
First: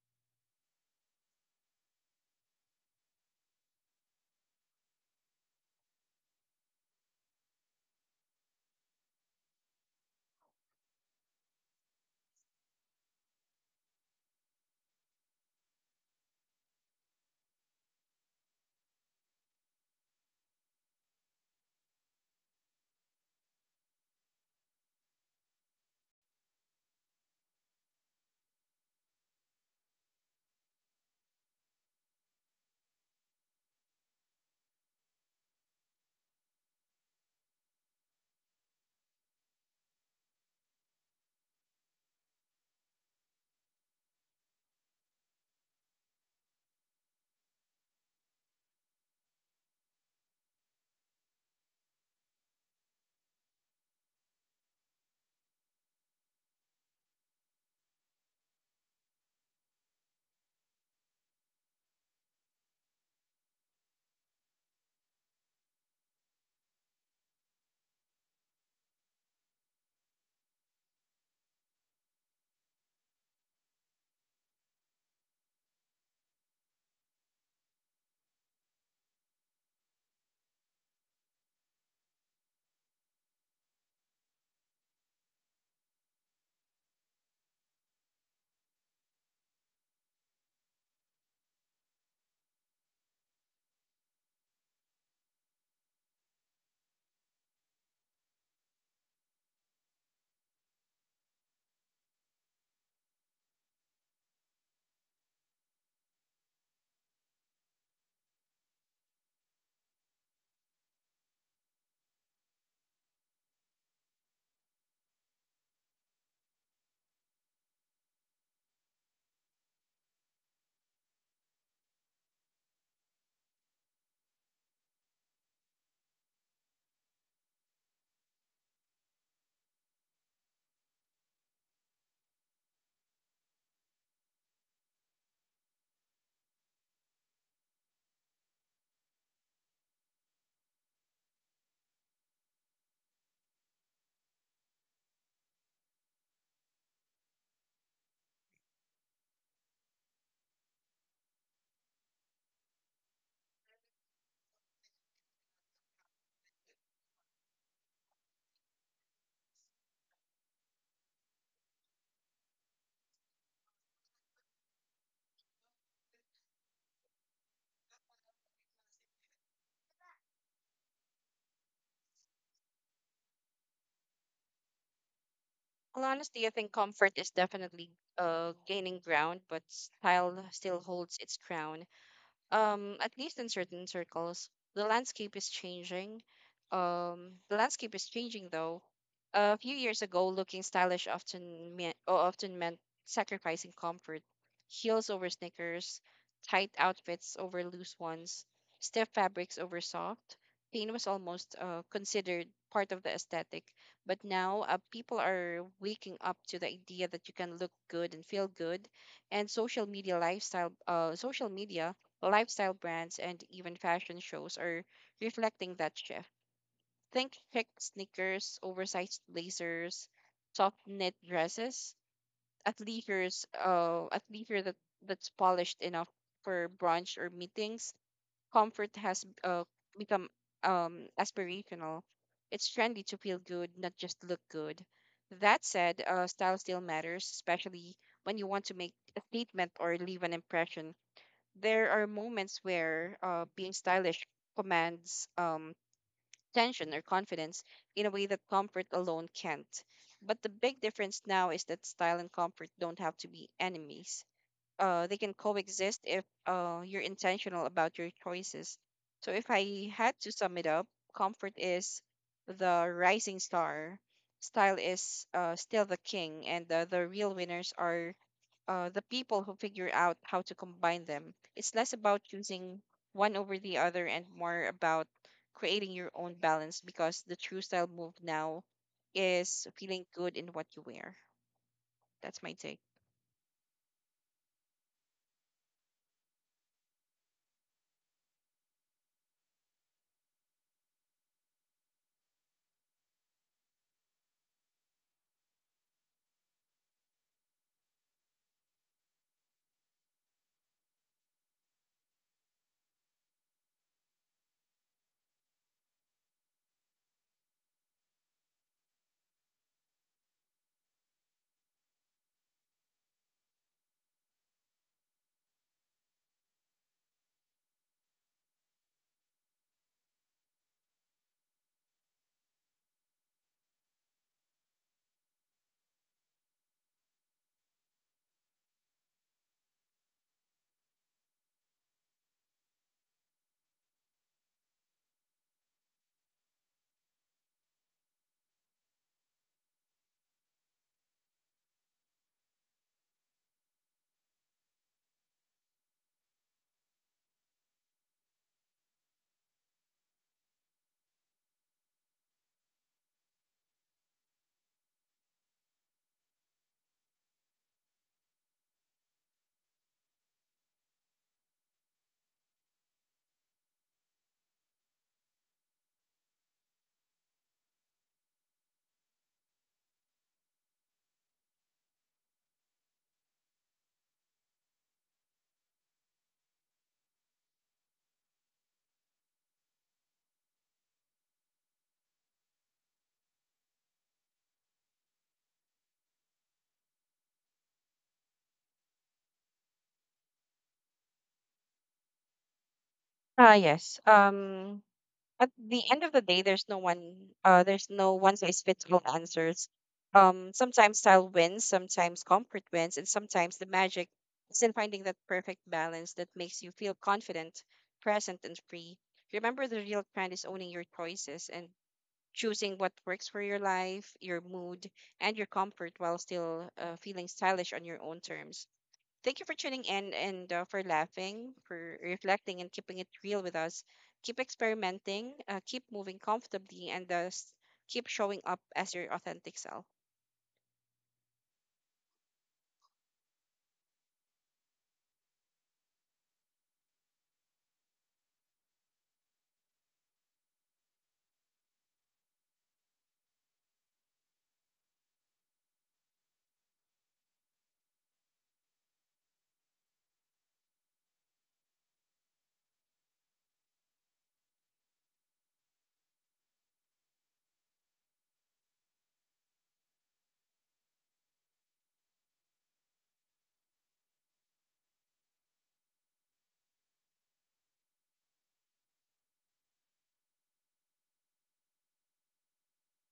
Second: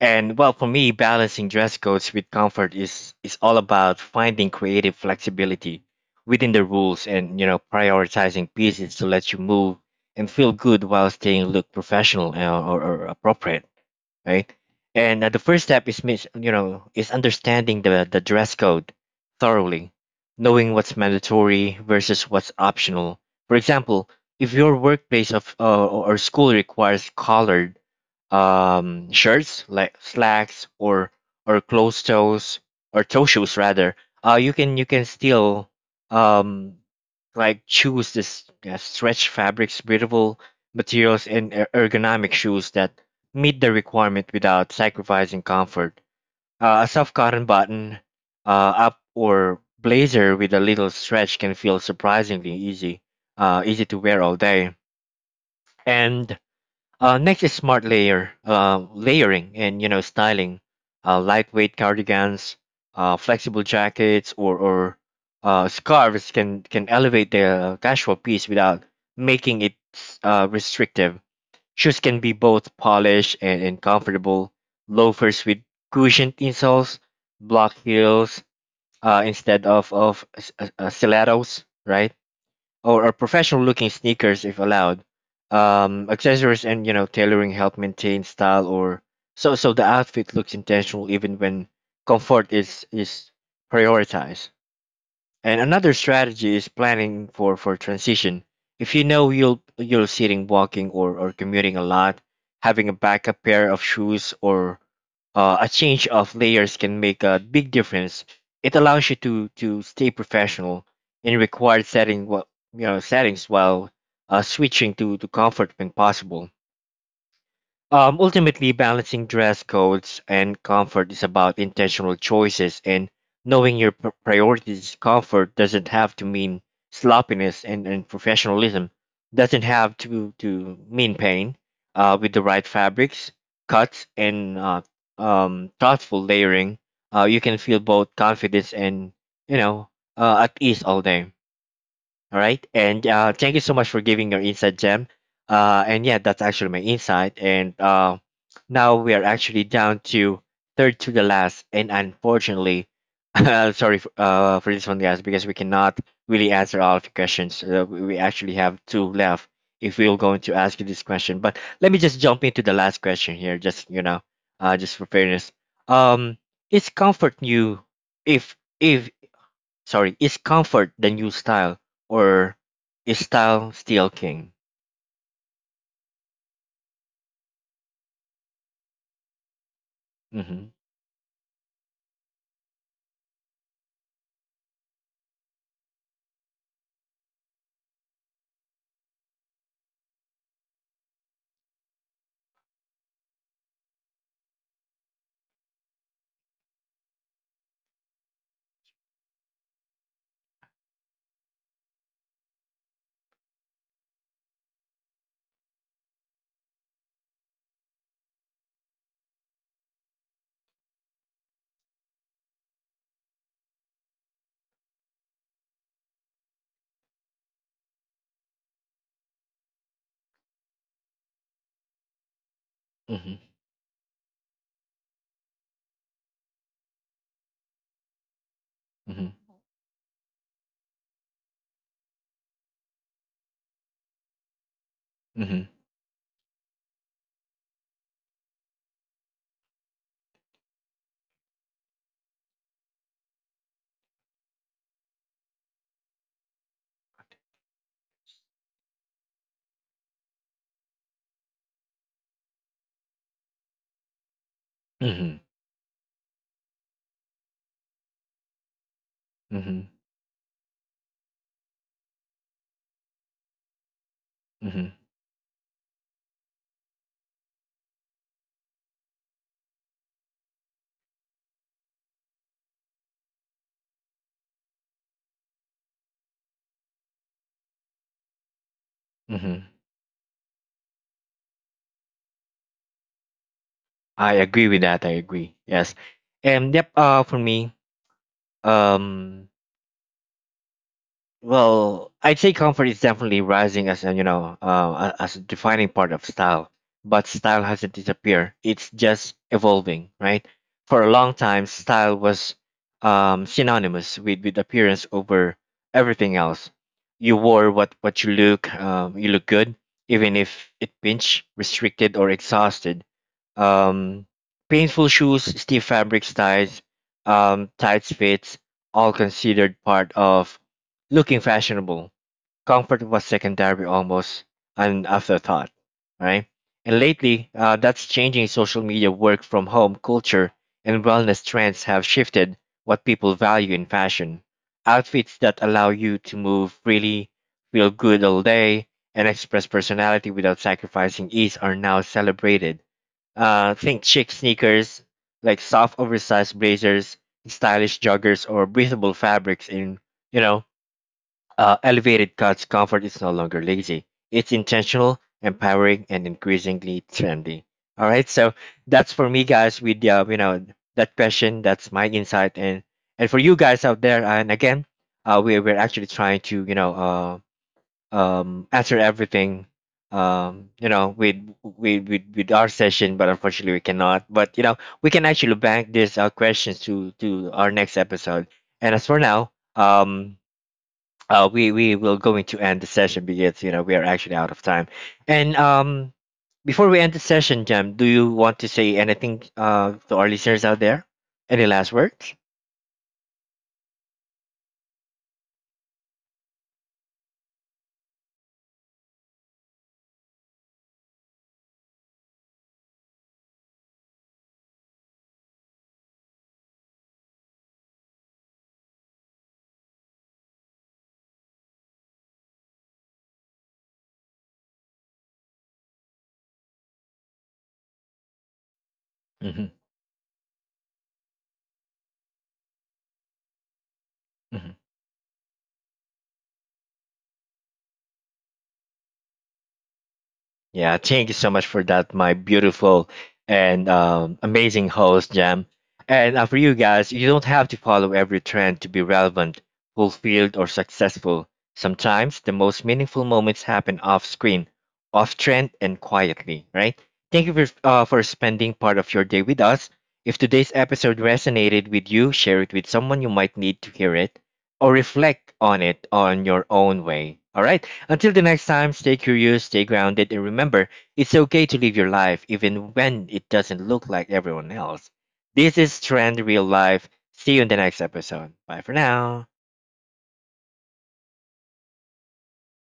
And well, for me, balancing dress codes with comfort is all about finding creative flexibility within the rules and prioritizing pieces to let you move and feel good while staying look professional, or appropriate, right? And the first step is mis- you know is understanding the dress code thoroughly, knowing what's mandatory versus what's optional. For example, if your workplace of or school requires collared shirts, like slacks, or closed toes, or toe shoes rather, you can still um, like choose this stretch fabrics, breathable materials, and ergonomic shoes that meet the requirement without sacrificing comfort. A soft cotton button up or blazer with a little stretch can feel surprisingly easy, easy to wear all day. And next is smart layering and styling, lightweight cardigans, flexible jackets, or scarves can elevate the casual piece without making it restrictive. Shoes can be both polished and, comfortable. Loafers with cushioned insoles, block heels, instead of stilettos, right? Or professional looking sneakers if allowed. Accessories and tailoring help maintain style, or so the outfit looks intentional even when comfort is prioritized. And another strategy is planning for transition. If you'll sitting, walking, or commuting a lot, having a backup pair of shoes or a change of layers can make a big difference. It allows you to stay professional in required setting what you know settings while switching to comfort when possible. Ultimately, balancing dress codes and comfort is about intentional choices and knowing your priorities. Comfort doesn't have to mean sloppiness, and, professionalism doesn't have to mean pain. With the right fabrics, cuts, and thoughtful layering, you can feel both confidence and you know at ease all day. All right. And thank you so much for giving your insight, Jem. And yeah, that's actually my insight. And now we are actually down to third to the last. And unfortunately, sorry for this one, guys, because we cannot really answer all of the questions. We actually have two left if we are going to ask you this question. But let me just jump into the last question here, just for fairness. Um, is comfort new if if sorry, is comfort the new style, or is style still king? Well, honestly, I think comfort is definitely gaining ground, but style Mm-hmm. still holds its crown. At least in certain circles, the landscape is changing the landscape is changing though. A few years ago, looking stylish often meant sacrificing comfort. Heels over sneakers, tight outfits over loose ones, stiff fabrics over soft. Pain was almost considered part of the aesthetic. But now people are waking up to the idea that you can look good and feel good. And social media, lifestyle brands, and even fashion shows are reflecting that shift. Think chic sneakers, oversized blazers, soft knit dresses, Mm-hmm. At leisure that that's polished enough for brunch or meetings. Comfort has Mm-hmm. Become aspirational. It's trendy to feel good, not just look good. That Mm-hmm. said, style still matters, especially when you want to make a statement or leave an impression. There are moments where being stylish commands tension or confidence in a way that comfort alone can't. But the big difference now is that style and comfort don't have to be enemies. They can Mm-hmm. coexist if you're intentional about your choices. So, if I Mm-hmm. had to sum it up, comfort is the rising star, style Mm-hmm. is still the king, and the real winners are the people who figure out how to combine them. It's less about choosing one over the other and more about creating your own balance, because the true style move now is Mm-hmm. feeling good in what you wear. That's my take. I agree with that. I agree. Yes. And yep, for me, um well, I'd say comfort is definitely rising as a you know a- as a defining part of style, but style hasn't disappeared. It's just evolving, right? For a long time, style was synonymous with appearance over everything else. You wore what you look good, even if it pinched, restricted, or exhausted. Um, Painful shoes, stiff fabrics, ties, tight fits, all considered part of looking fashionable. Comfort was secondary, almost an afterthought, right? And lately, that's changing. Social media, work from home culture, and wellness trends have shifted what people value in fashion. Outfits that allow you to move freely, feel good all day, and express personality without sacrificing ease are now celebrated. Think chic sneakers, like soft oversized blazers, stylish joggers, or breathable fabrics in you know elevated cuts. Comfort is no longer lazy. It's intentional, empowering, and increasingly trendy. All right, so that's for me, guys. With that question, that's my insight. And for you guys out there, and again, we're actually trying to answer everything with our session, but unfortunately we cannot. But we can actually bank these questions to our next episode. And as for now, we will going to end the session because we are actually out of time. And before we end the session, Jam, do you want to say anything to our listeners out there? Any last words? Ah, yes. At the end of the day, there's no one size fits all answers. Sometimes style wins, sometimes comfort wins, and sometimes the magic is in finding that perfect balance that makes you feel confident, present and free. Remember, the real trend is owning your choices and choosing what works for your life, your mood, and your comfort while still feeling stylish on your own terms. Thank you for Mm-hmm. tuning in and for laughing, for reflecting, and keeping it real with us. Keep experimenting, keep moving comfortably, and keep showing up as your authentic self. Yeah, thank you so much for that, my beautiful and amazing host, Jam. And for you guys, you don't have to follow every trend to be relevant, fulfilled, or successful. Sometimes the most meaningful moments happen off screen, off trend, and quietly, right? Thank you for spending part of your day with us. If today's episode resonated with you, share it with someone you might need to hear it or reflect on it on your own way. All right. Until the next time, stay curious, stay grounded, and remember, it's okay to live your life even when it doesn't look like everyone else. This is Trend Real Life. See you in the next episode. Bye for now.